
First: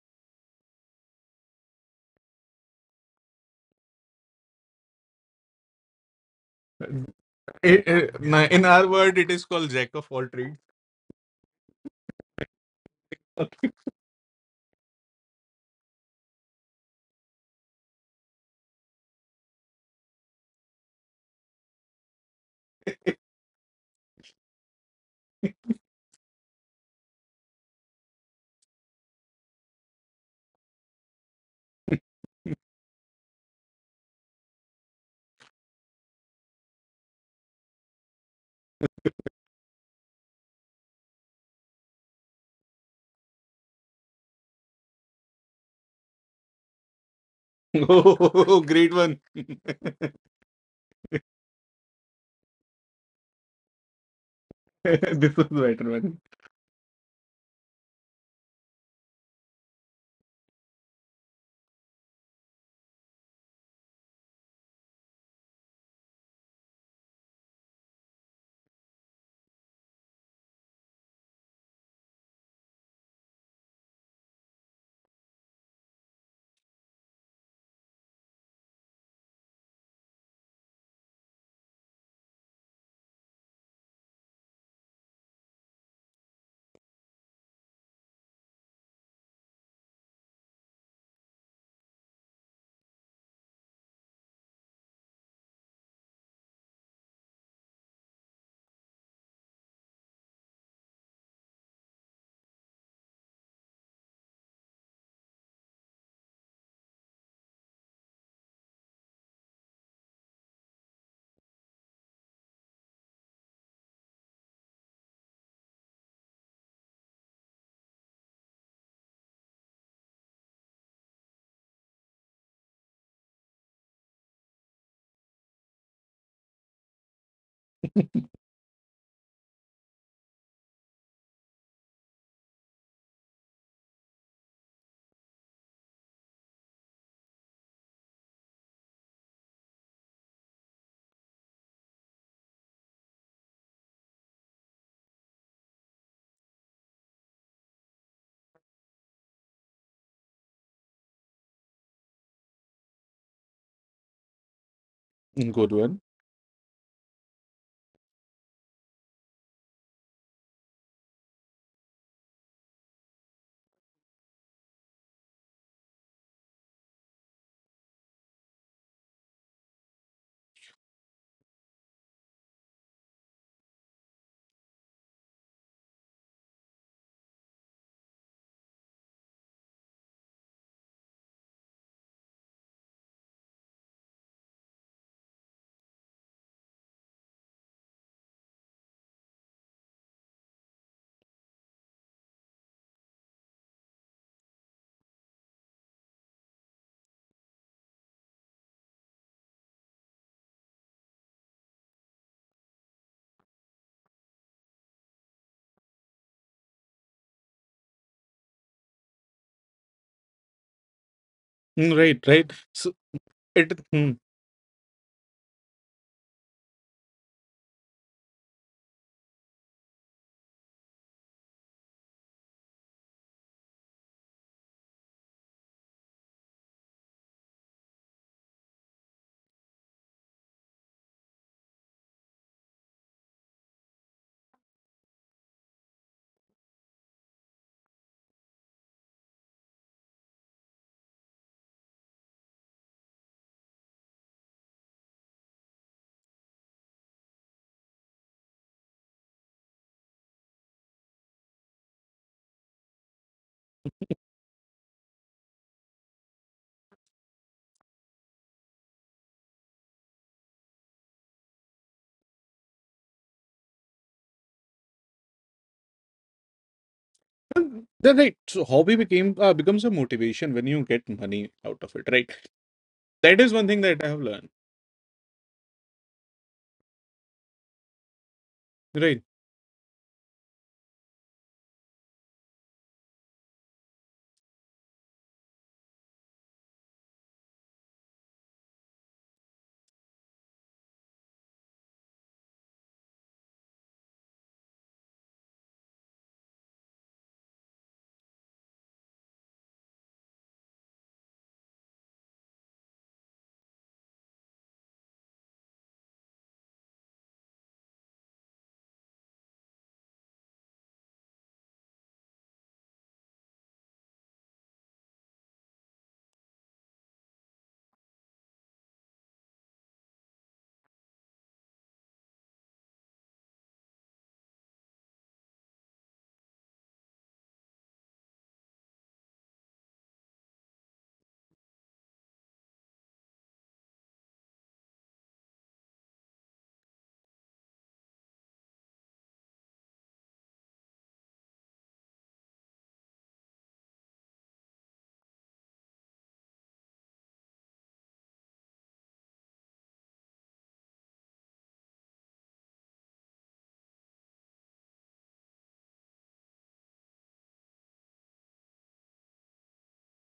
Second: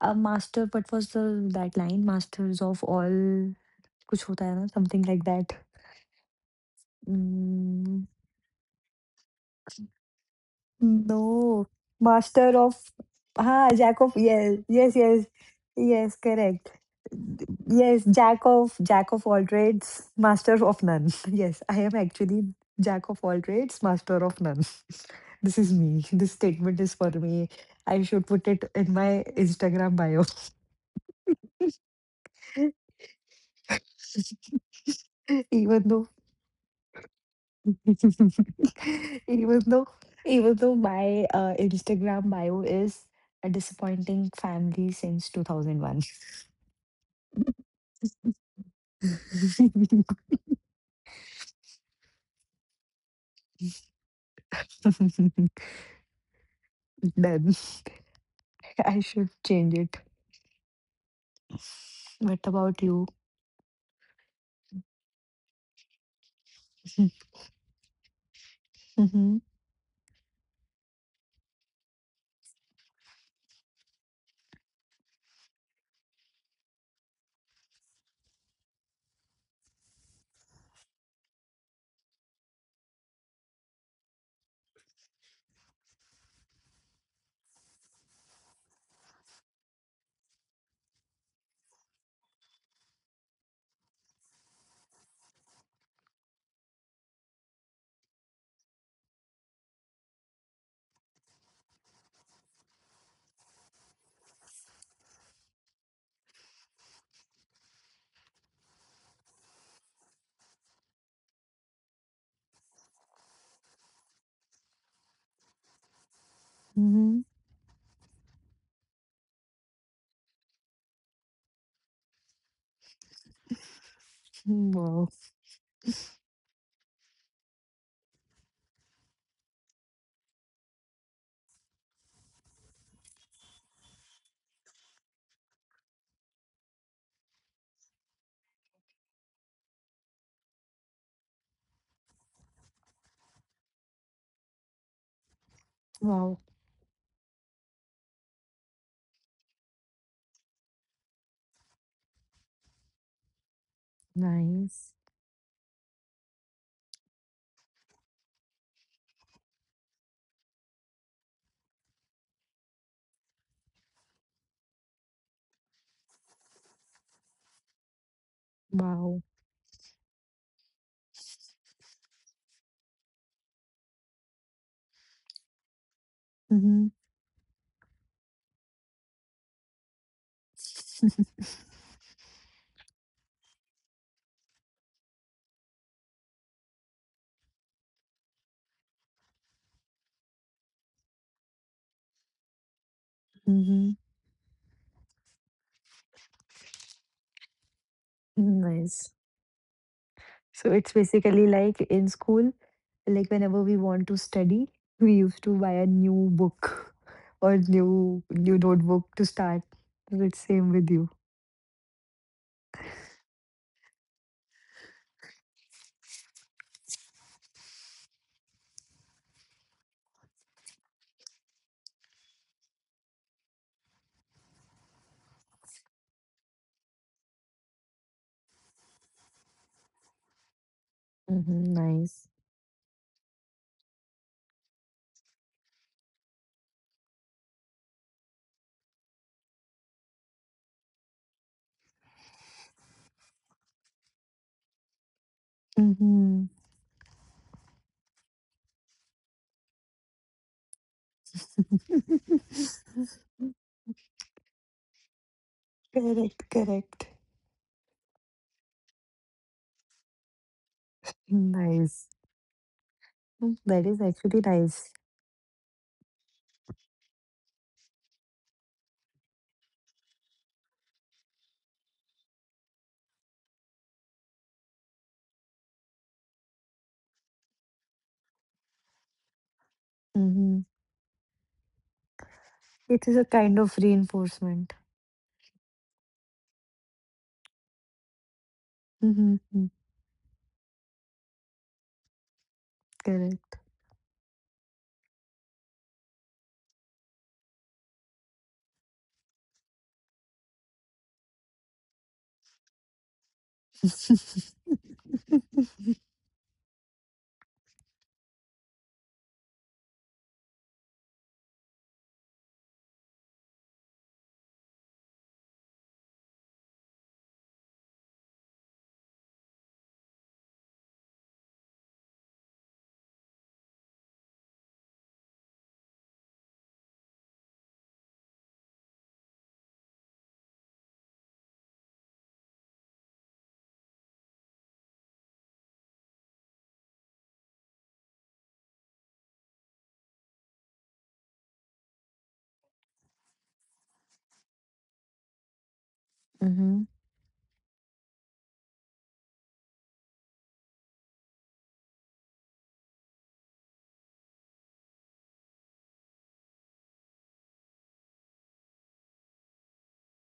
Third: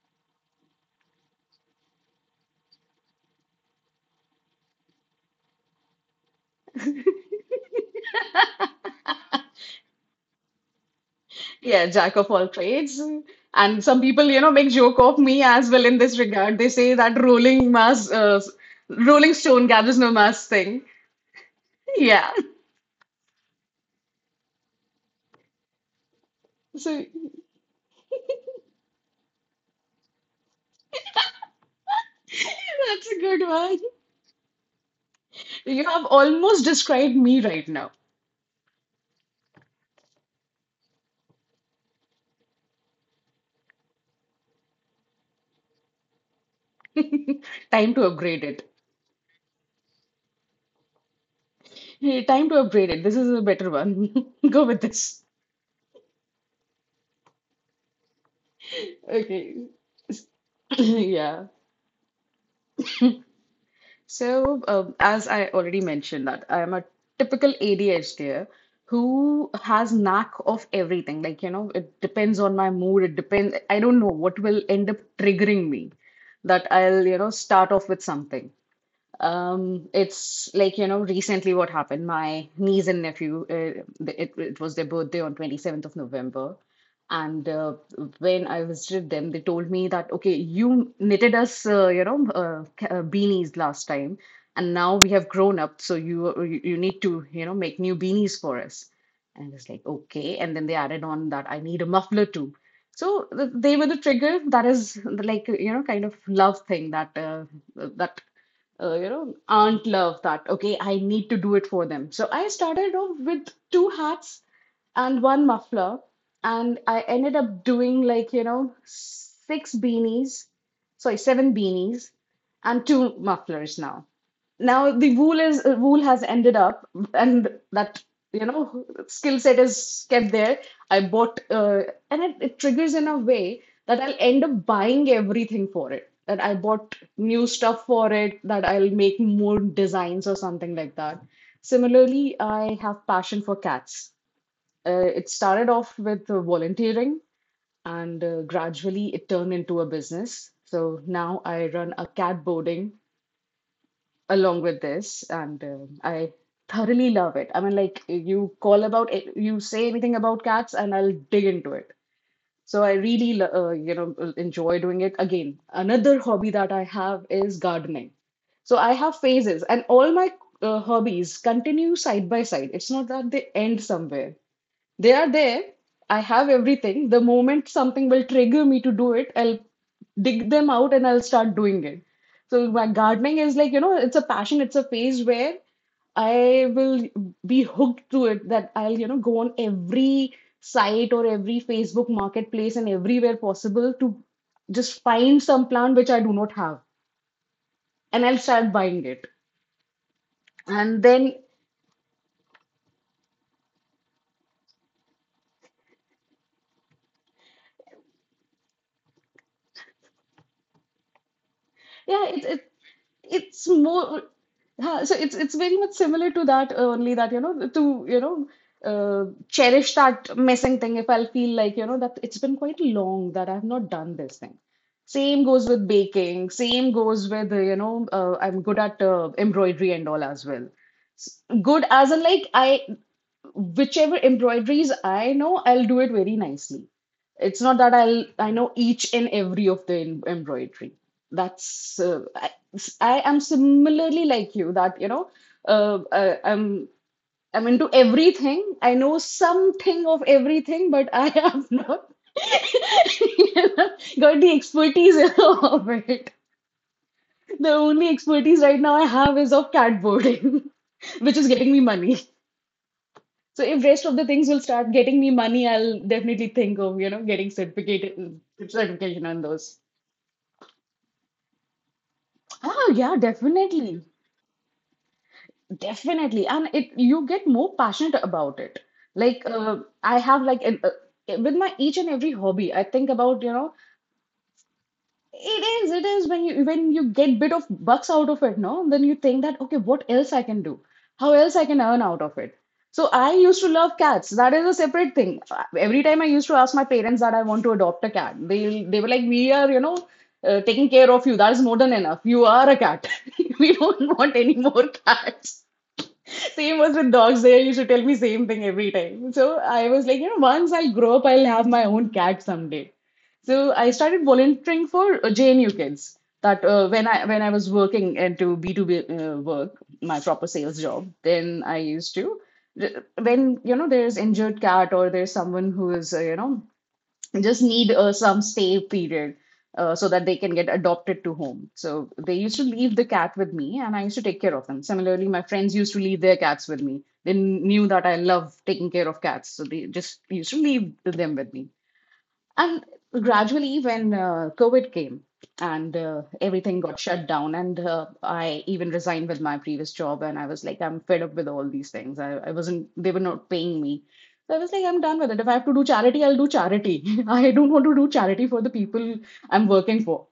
Speaker 2: a master. What was the that line? Masters of all. कुछ होता है ना, something like that.
Speaker 1: i-
Speaker 2: Mm.
Speaker 1: i- na- in our word, it is called jack of all trades.
Speaker 2: No,
Speaker 3: Yeah, jack of all
Speaker 2: master of,
Speaker 3: trades.
Speaker 2: ha,
Speaker 1: Okay.
Speaker 3: And
Speaker 2: jack
Speaker 3: some
Speaker 2: of,
Speaker 3: people, you know,
Speaker 2: yes,
Speaker 3: make
Speaker 2: yes,
Speaker 3: joke of
Speaker 2: yes,
Speaker 3: me as well in
Speaker 2: yes,
Speaker 3: this regard. They
Speaker 2: correct.
Speaker 3: say that rolling
Speaker 2: Yes,
Speaker 3: mass,
Speaker 2: jack
Speaker 3: uh,
Speaker 2: of, jack of
Speaker 3: rolling
Speaker 2: all
Speaker 3: stone gathers
Speaker 2: trades,
Speaker 3: no mass
Speaker 2: master of
Speaker 3: thing.
Speaker 2: none. Yes, I am
Speaker 3: Yeah.
Speaker 2: actually jack of all trades, master of none. This is me. This statement is
Speaker 3: So
Speaker 2: for me. I should put it in my Instagram bio.
Speaker 3: that's a good one.
Speaker 2: Even
Speaker 3: You have
Speaker 2: though,
Speaker 3: almost described me right now.
Speaker 2: even though, even though my uh, Instagram bio is a disappointing family since two thousand one.
Speaker 3: Time to upgrade
Speaker 1: Oh,
Speaker 3: it.
Speaker 1: great one. This
Speaker 3: Hey, time to upgrade it. This is a better one. Go with
Speaker 1: is
Speaker 3: this.
Speaker 1: better one.
Speaker 2: Then I should
Speaker 3: Okay.
Speaker 2: change it.
Speaker 3: Yeah.
Speaker 2: What about you?
Speaker 3: So, um, as I already mentioned that I am a typical A D H D
Speaker 2: Hmm.
Speaker 3: who has knack of everything. Like, you know, it depends on my mood. It depends. I don't know what will end up triggering me that I'll, you know, start off with something. Um, it's like, you know, recently what happened, my niece and nephew, uh, it, it was their birthday on twenty-seventh of November. And uh, when I visited them, they told me that, okay, you knitted us, uh, you know, uh, ca- uh, beanies last time, and now we have grown up, so you you you need to, you know, make new beanies for us. And it's like, okay. And then they added on that I need a muffler too. So th- they were the trigger. That is like, you know, kind of love thing that uh, that uh, you know, aunt love that, okay, I need to do it for them. So I started off with two hats and one muffler, and I
Speaker 2: Hmm.
Speaker 3: ended up doing like, you know, six beanies, sorry, seven beanies and two mufflers now. Now
Speaker 2: Wow.
Speaker 3: the wool is uh, wool has ended up, and that you know skill set is kept there. I bought, uh, and it, it triggers in a way that I'll end up buying everything for it. That I bought new stuff for it. That I'll make more designs or something like that. Similarly, I have passion for cats. Uh, it started off with
Speaker 2: Wow.
Speaker 3: uh, volunteering, and uh, gradually it turned into a business. So now I run a cat boarding along with
Speaker 2: Nice.
Speaker 3: this, and
Speaker 1: Good
Speaker 3: um
Speaker 1: one.
Speaker 3: I thoroughly love it. I mean, like you call about it, you say anything about cats, and I'll dig into it. So I really, lo- uh, you know, enjoy doing it. Again, another hobby that I have is gardening. So I have
Speaker 2: Wow.
Speaker 3: phases, and all my uh, hobbies continue side by side. It's not that they end somewhere. They are there. I have everything. The moment something will trigger me to do it, I'll dig them out and I'll start doing it. So my gardening is like, you know, it's a passion, it's a phase where I will be hooked to it that I'll, you know, go on every site or every Facebook marketplace and everywhere
Speaker 2: Mm-hmm. Mm-hmm.
Speaker 3: possible to just find some plant which I do not have and I'll start buying
Speaker 2: Nice.
Speaker 3: it.
Speaker 2: So it's
Speaker 3: And then
Speaker 2: basically like in school, like whenever we want to study, we used to buy a new book or new new notebook to start. So it's same with you.
Speaker 1: Mm,
Speaker 3: yeah,
Speaker 1: right,
Speaker 3: it,
Speaker 1: right.
Speaker 3: it
Speaker 1: So
Speaker 3: it's
Speaker 1: it. Mm.
Speaker 3: more huh, so it's it's very much similar to that uh, only that you know to you know uh, cherish that missing thing if I'll feel like you know that it's been quite long that I've not done this thing. Same goes with baking, same goes with uh, you know uh, I'm good at uh, embroidery and all as well. S-
Speaker 2: Mm-hmm.
Speaker 3: Good as in
Speaker 2: Nice.
Speaker 3: like I whichever embroideries I know, I'll do it very nicely. It's not that I'll I know each and every of the em- embroidery. That's uh, I, I am similarly like you that you know uh, uh,
Speaker 2: Mm-hmm.
Speaker 3: I'm I'm into everything. I know something of everything, but I have not you know, got the expertise of it.
Speaker 2: Correct, correct.
Speaker 3: The only expertise right now I have is of cat boarding, which is getting me
Speaker 2: Nice.
Speaker 3: money.
Speaker 2: Mm,
Speaker 3: So if
Speaker 2: that is
Speaker 3: rest of the
Speaker 2: actually
Speaker 3: things will start
Speaker 2: nice.
Speaker 3: getting me money, I'll definitely think of, you know, getting
Speaker 1: Then
Speaker 3: certificate
Speaker 1: right. So hobby
Speaker 3: certification
Speaker 1: became
Speaker 3: on
Speaker 1: uh,
Speaker 3: those.
Speaker 1: becomes a motivation when you get money out of it, right?
Speaker 3: Ah, yeah,
Speaker 1: That is one thing that
Speaker 3: definitely.
Speaker 1: I have learned.
Speaker 3: Definitely. And it you get more passionate about it.
Speaker 1: Right.
Speaker 3: Like uh, I have like
Speaker 2: Mm-hmm.
Speaker 3: an, uh, With my each and every hobby, I think
Speaker 2: It is a
Speaker 3: about, you
Speaker 2: kind
Speaker 3: know,
Speaker 2: of reinforcement.
Speaker 3: It is, it is when you when you get bit of bucks out of it, no, then you
Speaker 2: Mm-hmm.
Speaker 3: think that
Speaker 2: Hmm.
Speaker 3: okay, what else I can do? How else I can earn out of it? So I
Speaker 2: Correct.
Speaker 3: used to love cats. That is a separate thing. Uh, Every time I used to ask my parents that I want to adopt a cat, they they were like, we are, you know, uh, taking care of you. That is more than enough. You are a cat. We don't want any more cats. Same was with dogs there. You should tell me same thing every time. So I was like, you know, once I'll grow up, I'll have my own cat someday. So I started volunteering for uh, J N U kids. That uh, when I when I was working into B two B uh, work, my proper sales job, then I used to when you know there's injured cat or there's someone who is uh, you know just need uh, some stay period uh, so that they can get adopted to home. So they used to leave the cat with me and I used to take care of them. Similarly, my friends used to leave their cats with me. They knew that I love taking care of cats. So they just used to leave them with me. And gradually, when uh, COVID came and uh, everything
Speaker 2: Mm-hmm.
Speaker 3: got shut down, and uh, I even resigned with my previous job, and I was like, I'm fed up with all these things. I, I wasn't, they were not paying me. So I was like, I'm done with it. If I have to do charity, I'll do charity. I don't want to do charity for the people I'm working for.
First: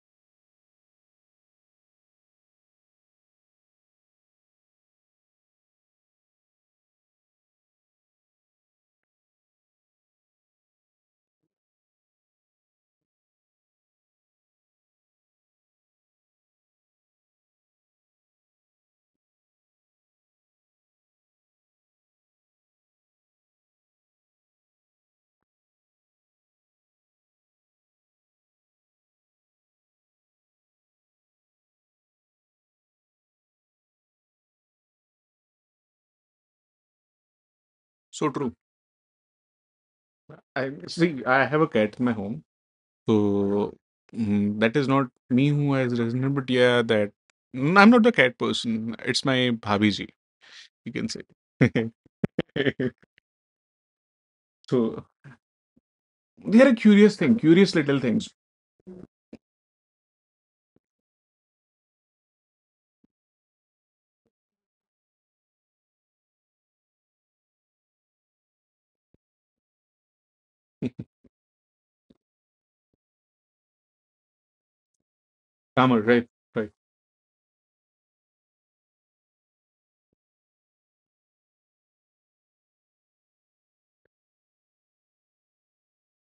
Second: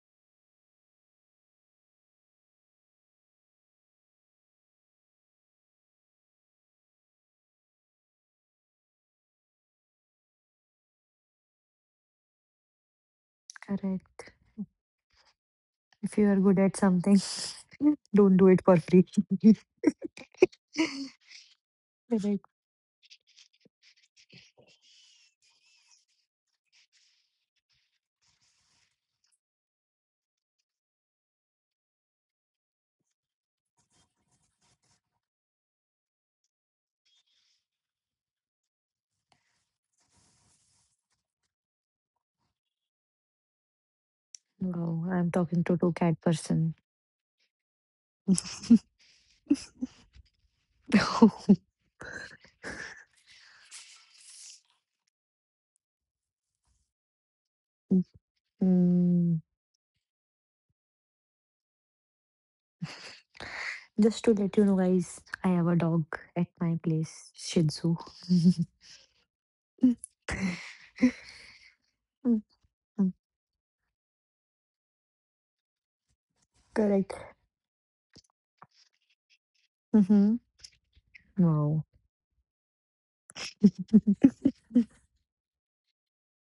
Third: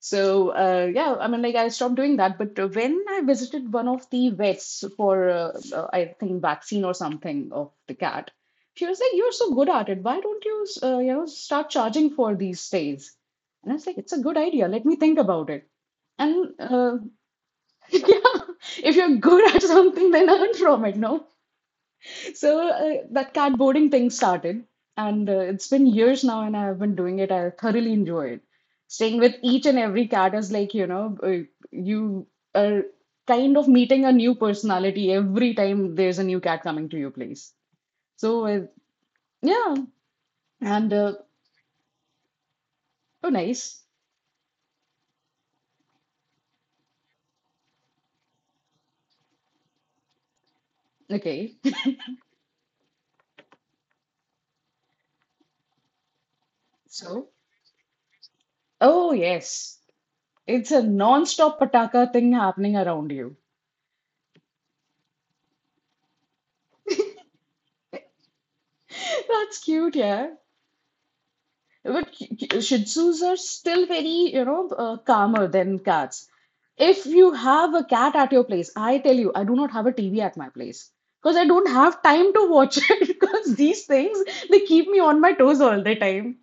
Speaker 3: So uh, yeah, I mean, like I stopped doing that. But uh, when I visited one of the vets for, uh, uh, I think, vaccine or something of the cat, she was like, "You're so good at it. Why don't you, uh, you know, start charging for these stays?" And I was like, "It's a
Speaker 2: Correct.
Speaker 3: good idea. Let me think about it."
Speaker 2: If you are
Speaker 3: And
Speaker 2: good at
Speaker 3: uh,
Speaker 2: something,
Speaker 3: yeah,
Speaker 2: don't do it for
Speaker 3: if
Speaker 2: free.
Speaker 3: you're good at something, then learn from it, no?
Speaker 2: Correct.
Speaker 3: So uh, that cardboarding thing started, and uh, it's been years now, and I've been doing it. I thoroughly enjoy it. Staying with each and every cat is like, you know, uh, you are kind of meeting a new personality every time there's a new cat coming to your place.
Speaker 1: So
Speaker 3: So,
Speaker 1: true.
Speaker 3: uh, yeah,
Speaker 1: I
Speaker 3: and uh,
Speaker 1: see. I have a cat in my home.
Speaker 3: oh,
Speaker 1: So
Speaker 3: nice.
Speaker 1: mm, that is
Speaker 2: Wow,
Speaker 1: not
Speaker 2: I'm
Speaker 1: me
Speaker 2: talking
Speaker 1: who
Speaker 2: to two
Speaker 1: has
Speaker 2: cat
Speaker 1: resident, but
Speaker 2: person.
Speaker 1: yeah, that. Mm, I'm not the cat person. It's my bhabiji, you can say.
Speaker 3: Okay.
Speaker 1: So they are a curious
Speaker 3: So,
Speaker 1: thing, curious little things.
Speaker 3: oh,
Speaker 2: Mm.
Speaker 3: yes, it's a non-stop pataka thing happening around you.
Speaker 2: Just to let you know, guys, I have a dog at my place, Shih Tzu.
Speaker 3: That's
Speaker 2: Mm,
Speaker 3: cute, yeah. But
Speaker 2: mm,
Speaker 3: Shih
Speaker 2: mm.
Speaker 3: Tzus are still very, you know, uh, calmer than
Speaker 1: Kamar,
Speaker 3: cats.
Speaker 1: right? Right.
Speaker 3: If
Speaker 2: Correct.
Speaker 3: you have a cat at your place, I tell you, I do not have a T V
Speaker 2: Mm-hmm.
Speaker 3: at my place because I don't
Speaker 2: Wow.
Speaker 3: have time to watch it because these things they keep me on my toes all the time.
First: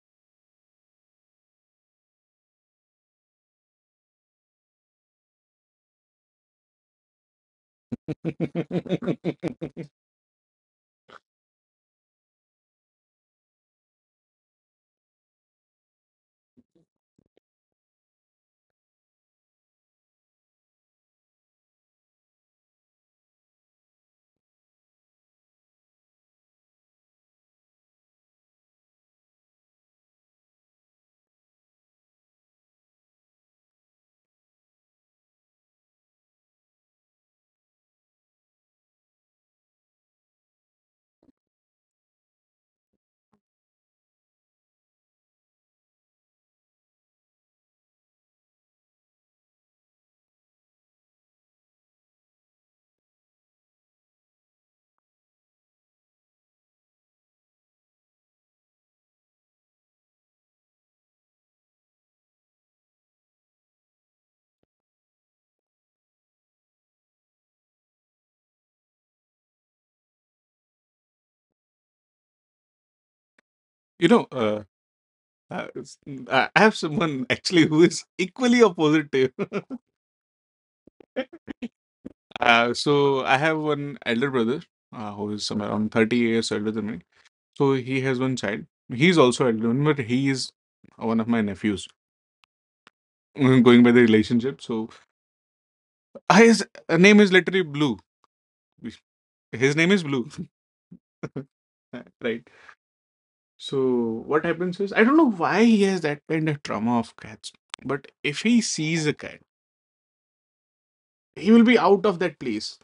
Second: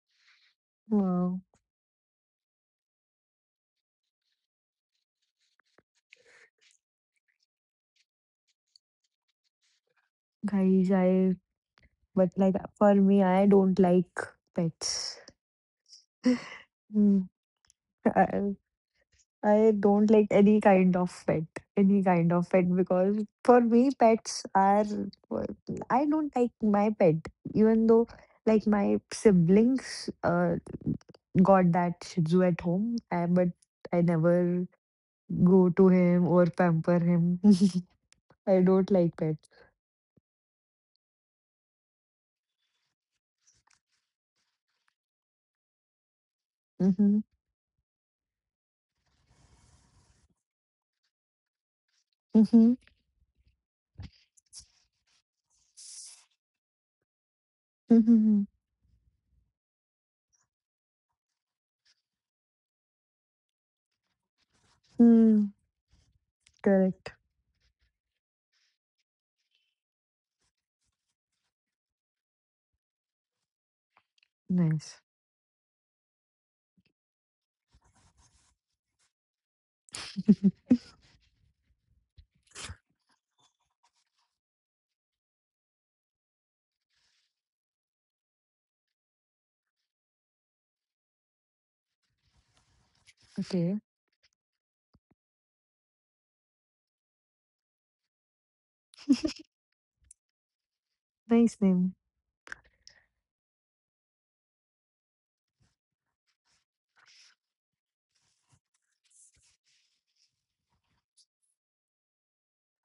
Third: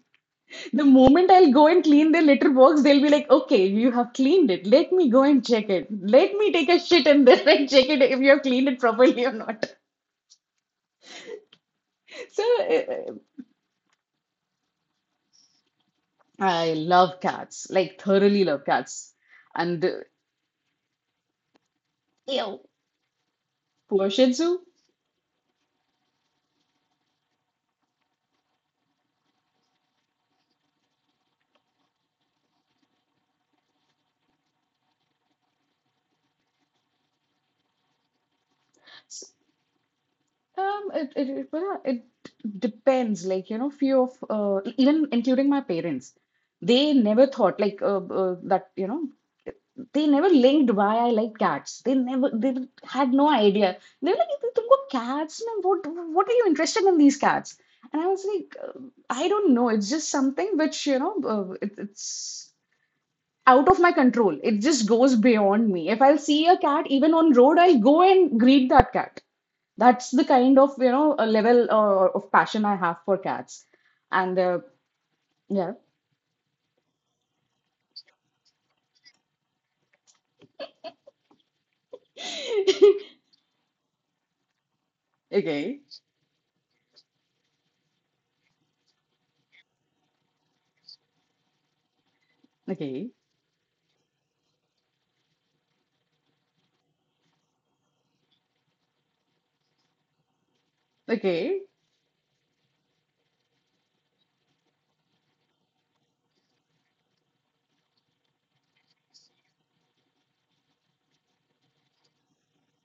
Speaker 3: The moment
Speaker 2: Wow.
Speaker 3: I'll go and clean their litter box, they'll be like, "Okay, you have cleaned it. Let me go and check it. Let me take a shit in there and check it if you have cleaned it properly or not."
Speaker 2: Guys. I But
Speaker 3: So
Speaker 2: like for
Speaker 3: uh,
Speaker 2: me, I don't like pets.
Speaker 3: I love
Speaker 2: Mm.
Speaker 3: cats, like thoroughly
Speaker 2: I,
Speaker 3: love cats,
Speaker 2: I
Speaker 3: and uh,
Speaker 2: don't like any kind of pet, any kind of pet because for me,
Speaker 3: poor Shih
Speaker 2: pets
Speaker 3: Tzu.
Speaker 2: are. Well, I don't like my pet, even though like my siblings uh, got that Shih Tzu at home, I, but I never go to him or pamper him. I don't like
Speaker 3: S-
Speaker 2: pets.
Speaker 3: Um, it, it, it, well, it depends. Like, you know, few of, uh, e- even including my parents, they
Speaker 2: Mm-hmm.
Speaker 3: never thought like uh, uh, that, you know, they never linked why I like cats. They never, they
Speaker 2: Mm-hmm.
Speaker 3: had no idea. They were like, "You तुमको cats में what, what are you interested in these cats? And I was
Speaker 2: Mm-hmm.
Speaker 3: like, uh, I don't know. It's just something which, you know, uh, it, it's out of my control. It just goes
Speaker 2: Mm.
Speaker 3: beyond me. If I'll see a cat,
Speaker 2: Correct.
Speaker 3: even on road, I'll go and greet that cat. That's the kind of, you know, a level uh, of passion I have for cats.
Speaker 1: you know,
Speaker 3: And uh,
Speaker 1: uh,
Speaker 2: Nice.
Speaker 1: uh,
Speaker 3: yeah,
Speaker 1: s- I I have someone actually who is equally opposite to you. Uh, so I have one elder brother uh, who is somewhere
Speaker 3: okay,
Speaker 1: around thirty years older than me. So he has one child. He's also elder, but he is one of my nephews.
Speaker 3: okay,
Speaker 1: Mm,
Speaker 2: Okay.
Speaker 1: going by the relationship. So Ah, his uh, name is literally Blue. His name is Blue,
Speaker 2: Nice
Speaker 3: okay.
Speaker 2: name.
Speaker 1: right? So what happens is I don't know why he has that kind of trauma of cats, but if he sees a cat, he will be out of that place.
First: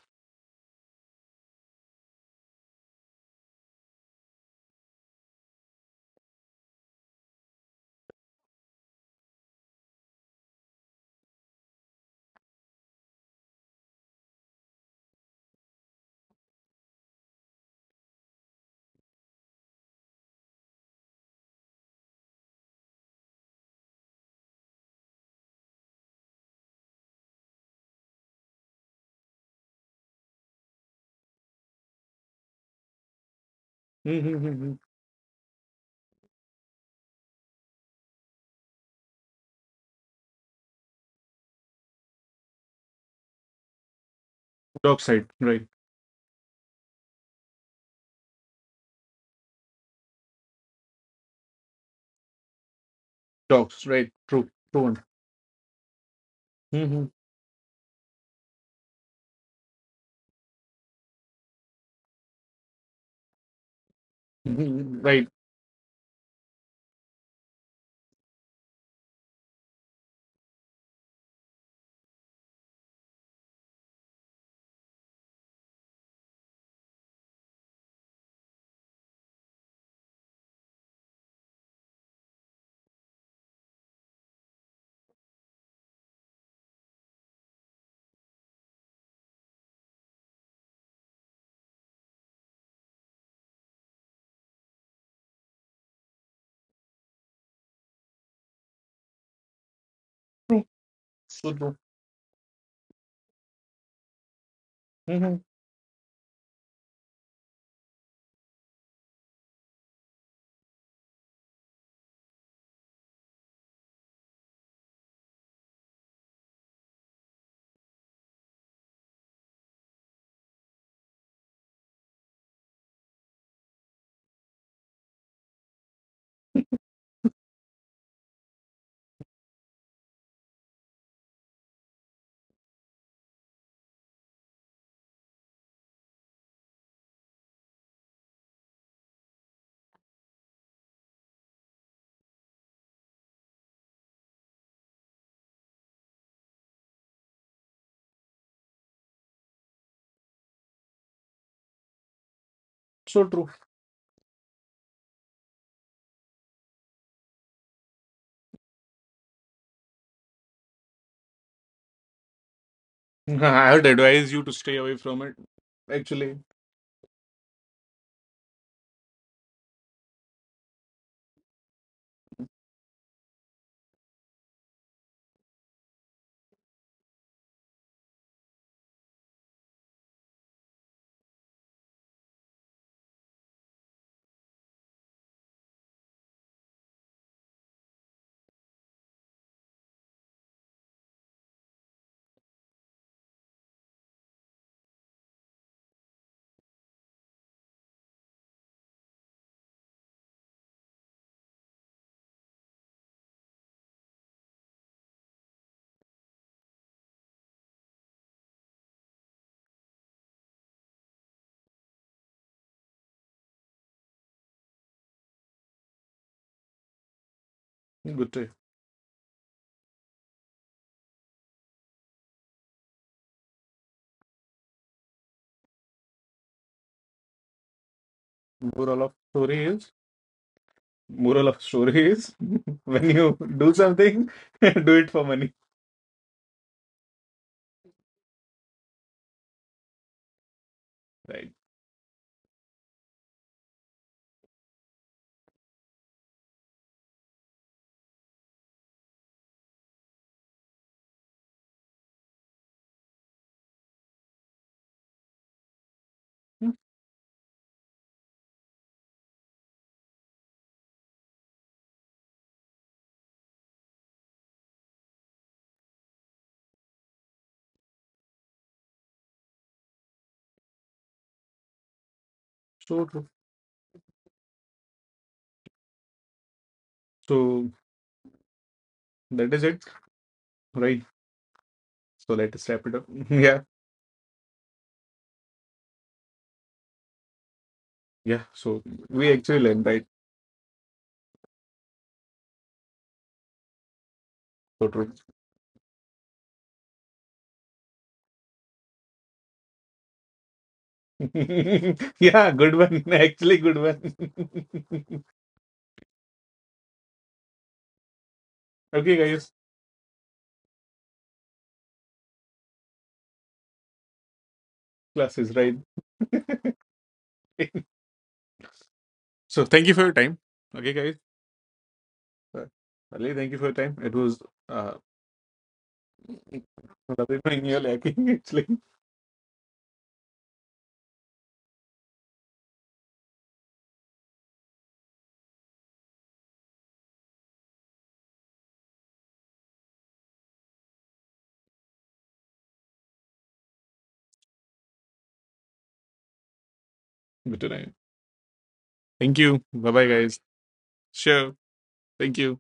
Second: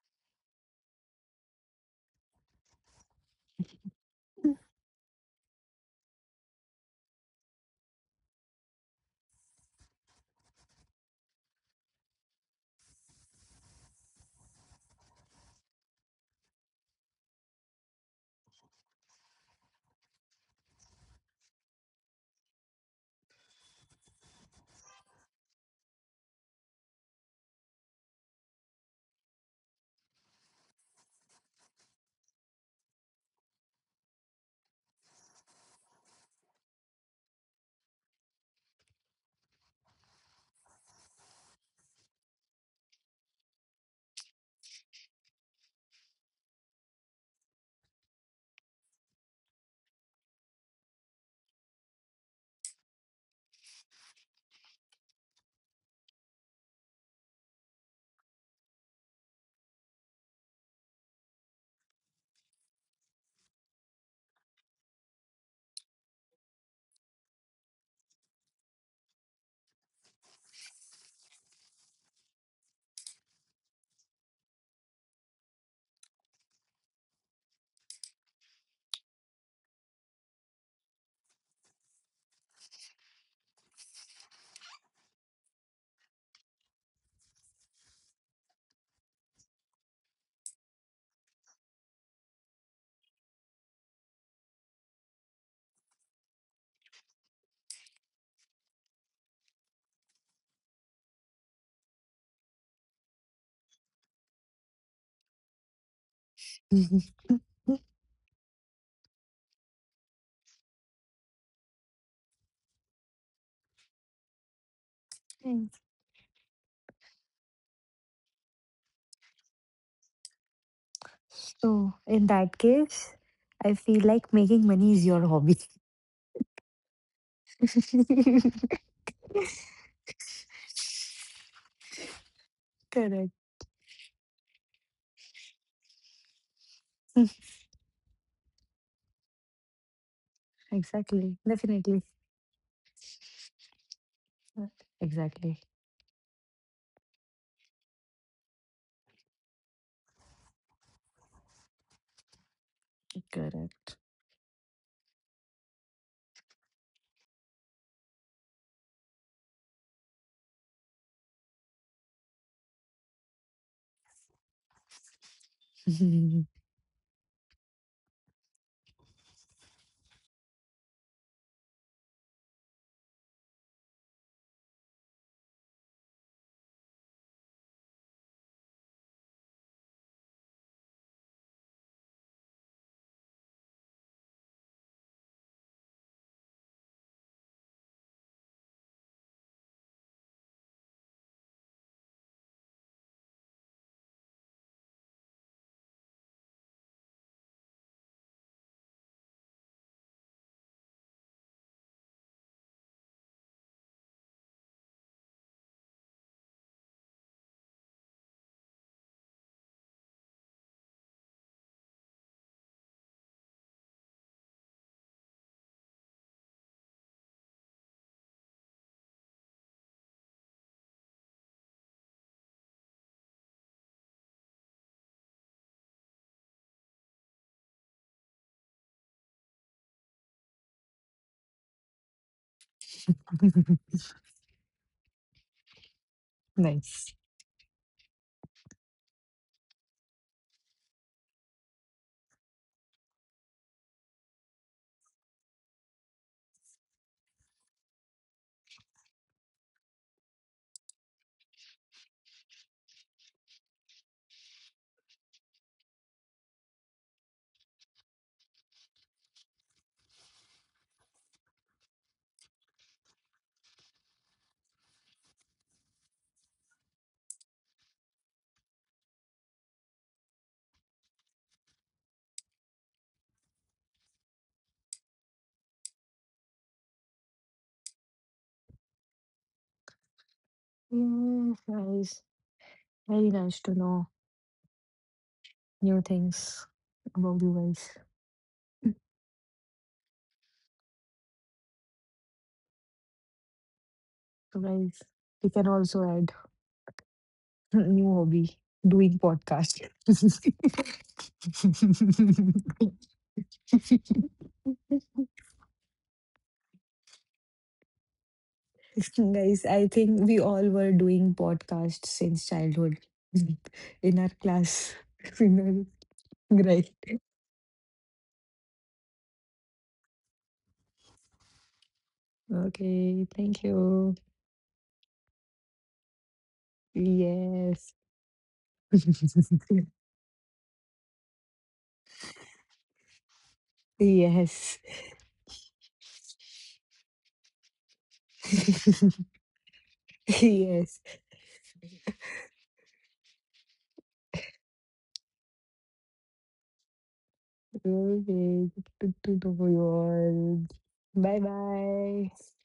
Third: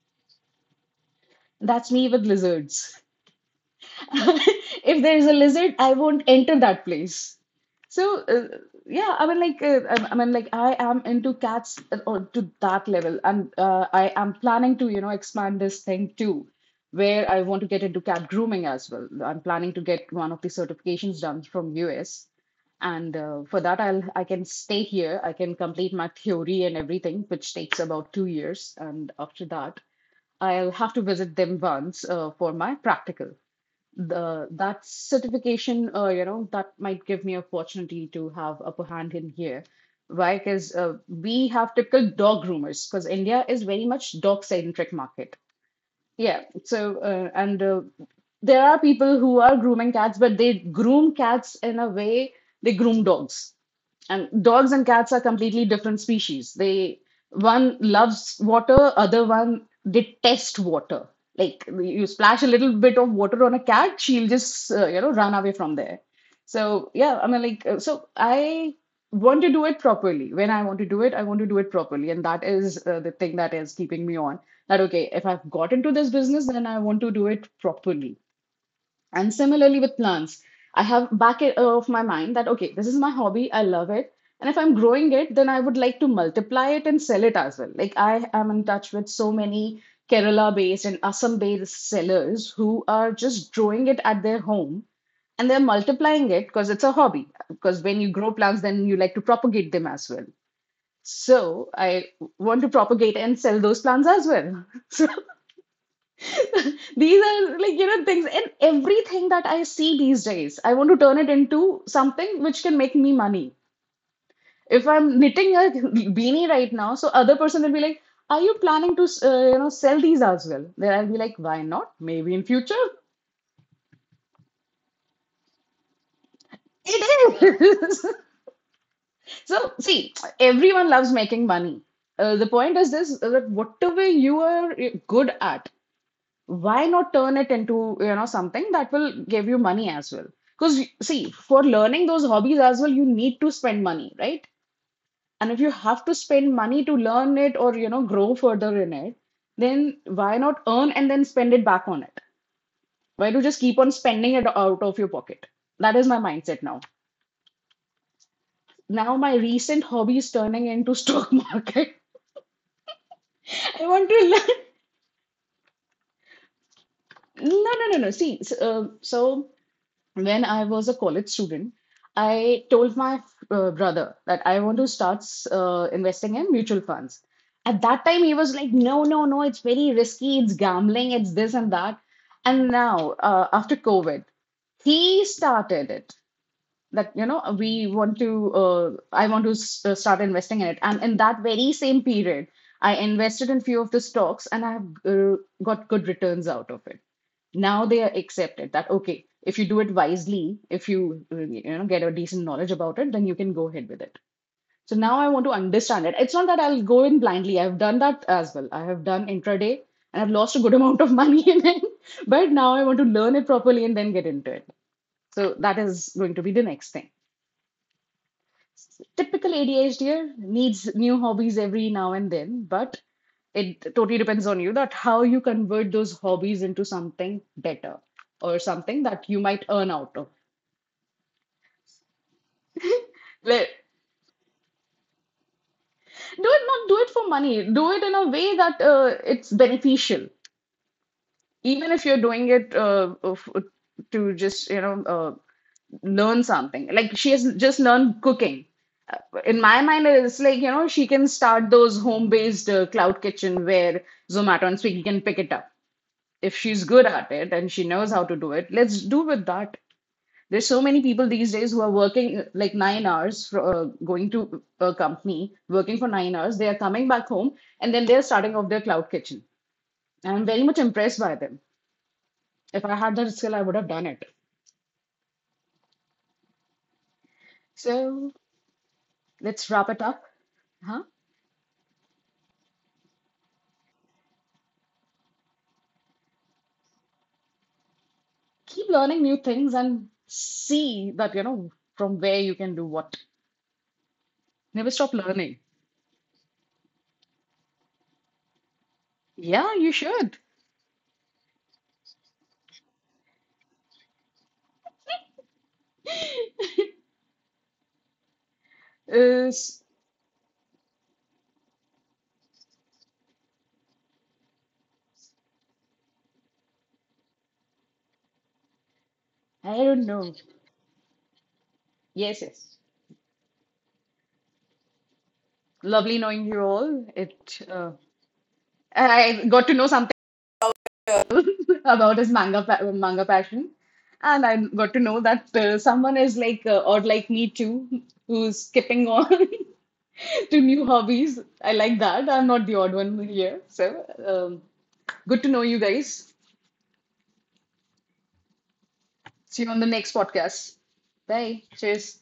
Speaker 3: That's me with lizards. If there's a lizard, I won't enter that place. So uh, yeah, I mean like uh, I I mean like I am into cats uh, or to that level, and uh, I am planning to, you know, expand this thing too, where I want to get into cat grooming as well. I'm planning to get one of the certifications done from U S, and uh, for that I'll I can stay here. I can complete my theory and everything, which takes about two years, and after that I'll have to visit them once uh, for my practical. The
Speaker 1: Mm-hmm.
Speaker 3: That certification, uh, you know that might give me opportunity to have upper hand in here. Why? Because uh, we have typical dog groomers, because India is very much dog centric
Speaker 1: Dog side,
Speaker 3: market,
Speaker 1: right?
Speaker 3: yeah. So, uh, and uh, there are people who are grooming cats, but they groom cats in a way they groom dogs.
Speaker 1: Dogs, right?
Speaker 3: And
Speaker 1: True,
Speaker 3: dogs
Speaker 1: true
Speaker 3: and
Speaker 1: one.
Speaker 3: cats are completely different species. They, one loves water, other one detests water. Like you splash a little bit of water on a cat, she'll just uh,
Speaker 1: Mm-hmm.
Speaker 3: you know
Speaker 1: Right,
Speaker 3: run away from there. So yeah, I mean like, uh, so I want to do it properly. When I want to do it, I want to do it properly. And that is uh, the thing that is keeping me on. That, okay, if I've got into this business, then I want to do it properly. And similarly with plants, I have back of my mind that, okay, this is my hobby. I love it. And if I'm growing it, then I would like to multiply it and sell it as well. Like I am in touch with so many Kerala based and Assam based sellers who are just growing it at their home, and they're multiplying it because it's a hobby, because when you grow plants then you like to propagate them as well.
Speaker 1: true, so
Speaker 3: So
Speaker 1: true.
Speaker 3: I want to propagate and sell those plants as well. So
Speaker 1: Mm.
Speaker 3: these are like, you know, things, and everything that I see these days I want to turn it into something which can make me money. If I'm knitting
Speaker 2: Mm.
Speaker 3: a beanie right now, so other person will be like, are you planning to, uh, you know sell these as well? Then I'll be like, why not,
Speaker 2: So, in
Speaker 3: maybe in
Speaker 2: that
Speaker 3: future.
Speaker 2: case, I feel like making money is your hobby.
Speaker 3: It is. So, see, everyone loves making money. Uh, the point is this,
Speaker 2: Correct.
Speaker 3: uh, that whatever you are good at, why not turn it into, you know, something that will give you money as well? Because, see,
Speaker 2: Exactly.
Speaker 3: for
Speaker 2: Definitely.
Speaker 3: learning those hobbies as well, you need to spend money, right?
Speaker 2: Uh,
Speaker 3: And
Speaker 2: Exactly.
Speaker 3: if you have to spend money to learn it or, you know, grow further in it, then why not earn and then spend it back on it?
Speaker 1: So
Speaker 3: Why do
Speaker 1: true.
Speaker 3: just keep on
Speaker 2: Correct.
Speaker 3: spending it out of your pocket? That is my mindset now. Now my recent hobby is turning into stock market.
Speaker 1: I would
Speaker 3: I want to
Speaker 1: advise you to
Speaker 3: learn.
Speaker 1: stay away from it. Actually,
Speaker 3: No, no, no, no. See, so, uh, so when I was a college student, I told my uh, brother that I want to start uh, investing in mutual funds. At that time, he was like, no, no, no, it's very risky, it's gambling, it's this and that. And now, uh, after COVID, he started it that, you know, we want to uh, I want to s- uh, start investing in it. And in that very same period I invested in few of the stocks, and I have uh, got good returns out of it. Now they are accepted that, okay, if you do it wisely, if you uh, you know get a decent knowledge about it, then you can go ahead with it. So now I want to understand it. It's not that I'll go in blindly. I've done that as well. I have done intraday and I've lost a good amount of money in it. But now I want to learn it properly and then get into it. So that is going to be the next thing.
Speaker 1: good to.
Speaker 3: Typical ADHDer needs new hobbies every now and then, but it totally depends on you that how you convert those hobbies into something better or
Speaker 1: Overall
Speaker 3: something
Speaker 1: of
Speaker 3: that you
Speaker 1: story
Speaker 3: might earn
Speaker 1: is.
Speaker 3: out of.
Speaker 1: Moral of story is when you
Speaker 3: Let,
Speaker 1: do something, do it for money.
Speaker 3: do it not do
Speaker 2: Nice.
Speaker 3: it for money. Do it in a way that uh, it's beneficial.
Speaker 1: Right.
Speaker 3: Even if you're doing it uh, of- to just, you know, uh, learn something. Like she has just learned cooking. Uh, In my mind, it's like, you know, she can start those home-based uh, cloud kitchen where Zomato and Swiggy can pick it up. If
Speaker 1: Hmm.
Speaker 3: she's good at it and she knows how to do it, let's do with that. There's so many people these days who are working uh, like nine hours for uh, going to a company, working for nine hours. They are coming back home and then they're starting off their cloud kitchen. And I'm very much impressed by them. If I
Speaker 1: So
Speaker 3: had
Speaker 1: true.
Speaker 3: that skill, I would have done it.
Speaker 1: So
Speaker 3: So
Speaker 1: that is
Speaker 3: let's
Speaker 1: it.
Speaker 3: wrap it up.
Speaker 1: Right.
Speaker 3: Huh?
Speaker 2: Yeah, guys.
Speaker 1: So let us wrap it up.
Speaker 2: Very nice
Speaker 1: Yeah.
Speaker 2: to know new things about you guys.
Speaker 1: Yeah. So
Speaker 3: Keep learning
Speaker 1: we
Speaker 3: new
Speaker 1: actually
Speaker 3: things
Speaker 1: learned, right?
Speaker 3: and see that, you know, from where you can do what.
Speaker 2: So,
Speaker 1: So
Speaker 3: Never
Speaker 2: guys,
Speaker 1: true.
Speaker 3: stop
Speaker 2: we can
Speaker 3: learning.
Speaker 2: also add new hobby doing
Speaker 3: Yeah,
Speaker 2: podcast.
Speaker 3: you should.
Speaker 1: Yeah, good one. Actually good one. Okay guys.
Speaker 2: Guys, I
Speaker 3: Is
Speaker 2: think we all were doing podcasts since childhood in our class.
Speaker 1: Class
Speaker 2: You
Speaker 1: is right.
Speaker 2: know, right.
Speaker 1: So
Speaker 3: I
Speaker 1: thank you for
Speaker 3: don't
Speaker 1: your
Speaker 3: know.
Speaker 1: time. Okay guys.
Speaker 3: Yes,
Speaker 1: Uh,
Speaker 3: yes.
Speaker 2: Okay,
Speaker 1: Ali, thank
Speaker 2: thank
Speaker 1: you for your time.
Speaker 2: you.
Speaker 1: It was uh
Speaker 3: Lovely knowing you all.
Speaker 1: lovely knowing
Speaker 3: It
Speaker 1: you're
Speaker 2: Yes.
Speaker 3: uh,
Speaker 1: lacking actually.
Speaker 3: I got to know something about his manga pa- manga passion, and
Speaker 2: Yes.
Speaker 3: I got to know that uh, someone is like uh, or like me too, who's skipping on
Speaker 2: Yes.
Speaker 3: to new hobbies. I like that. I'm not the odd one here. So um, good to know you guys.
Speaker 1: Good to know you.
Speaker 2: Okay, good to
Speaker 1: Thank
Speaker 2: know
Speaker 1: you.
Speaker 2: you
Speaker 1: Bye
Speaker 3: See
Speaker 1: bye
Speaker 3: you on the
Speaker 1: guys.
Speaker 3: next
Speaker 2: all.
Speaker 3: podcast.
Speaker 2: Bye
Speaker 1: Sure.
Speaker 3: Bye.
Speaker 2: bye.
Speaker 1: Thank
Speaker 3: Cheers.
Speaker 1: you.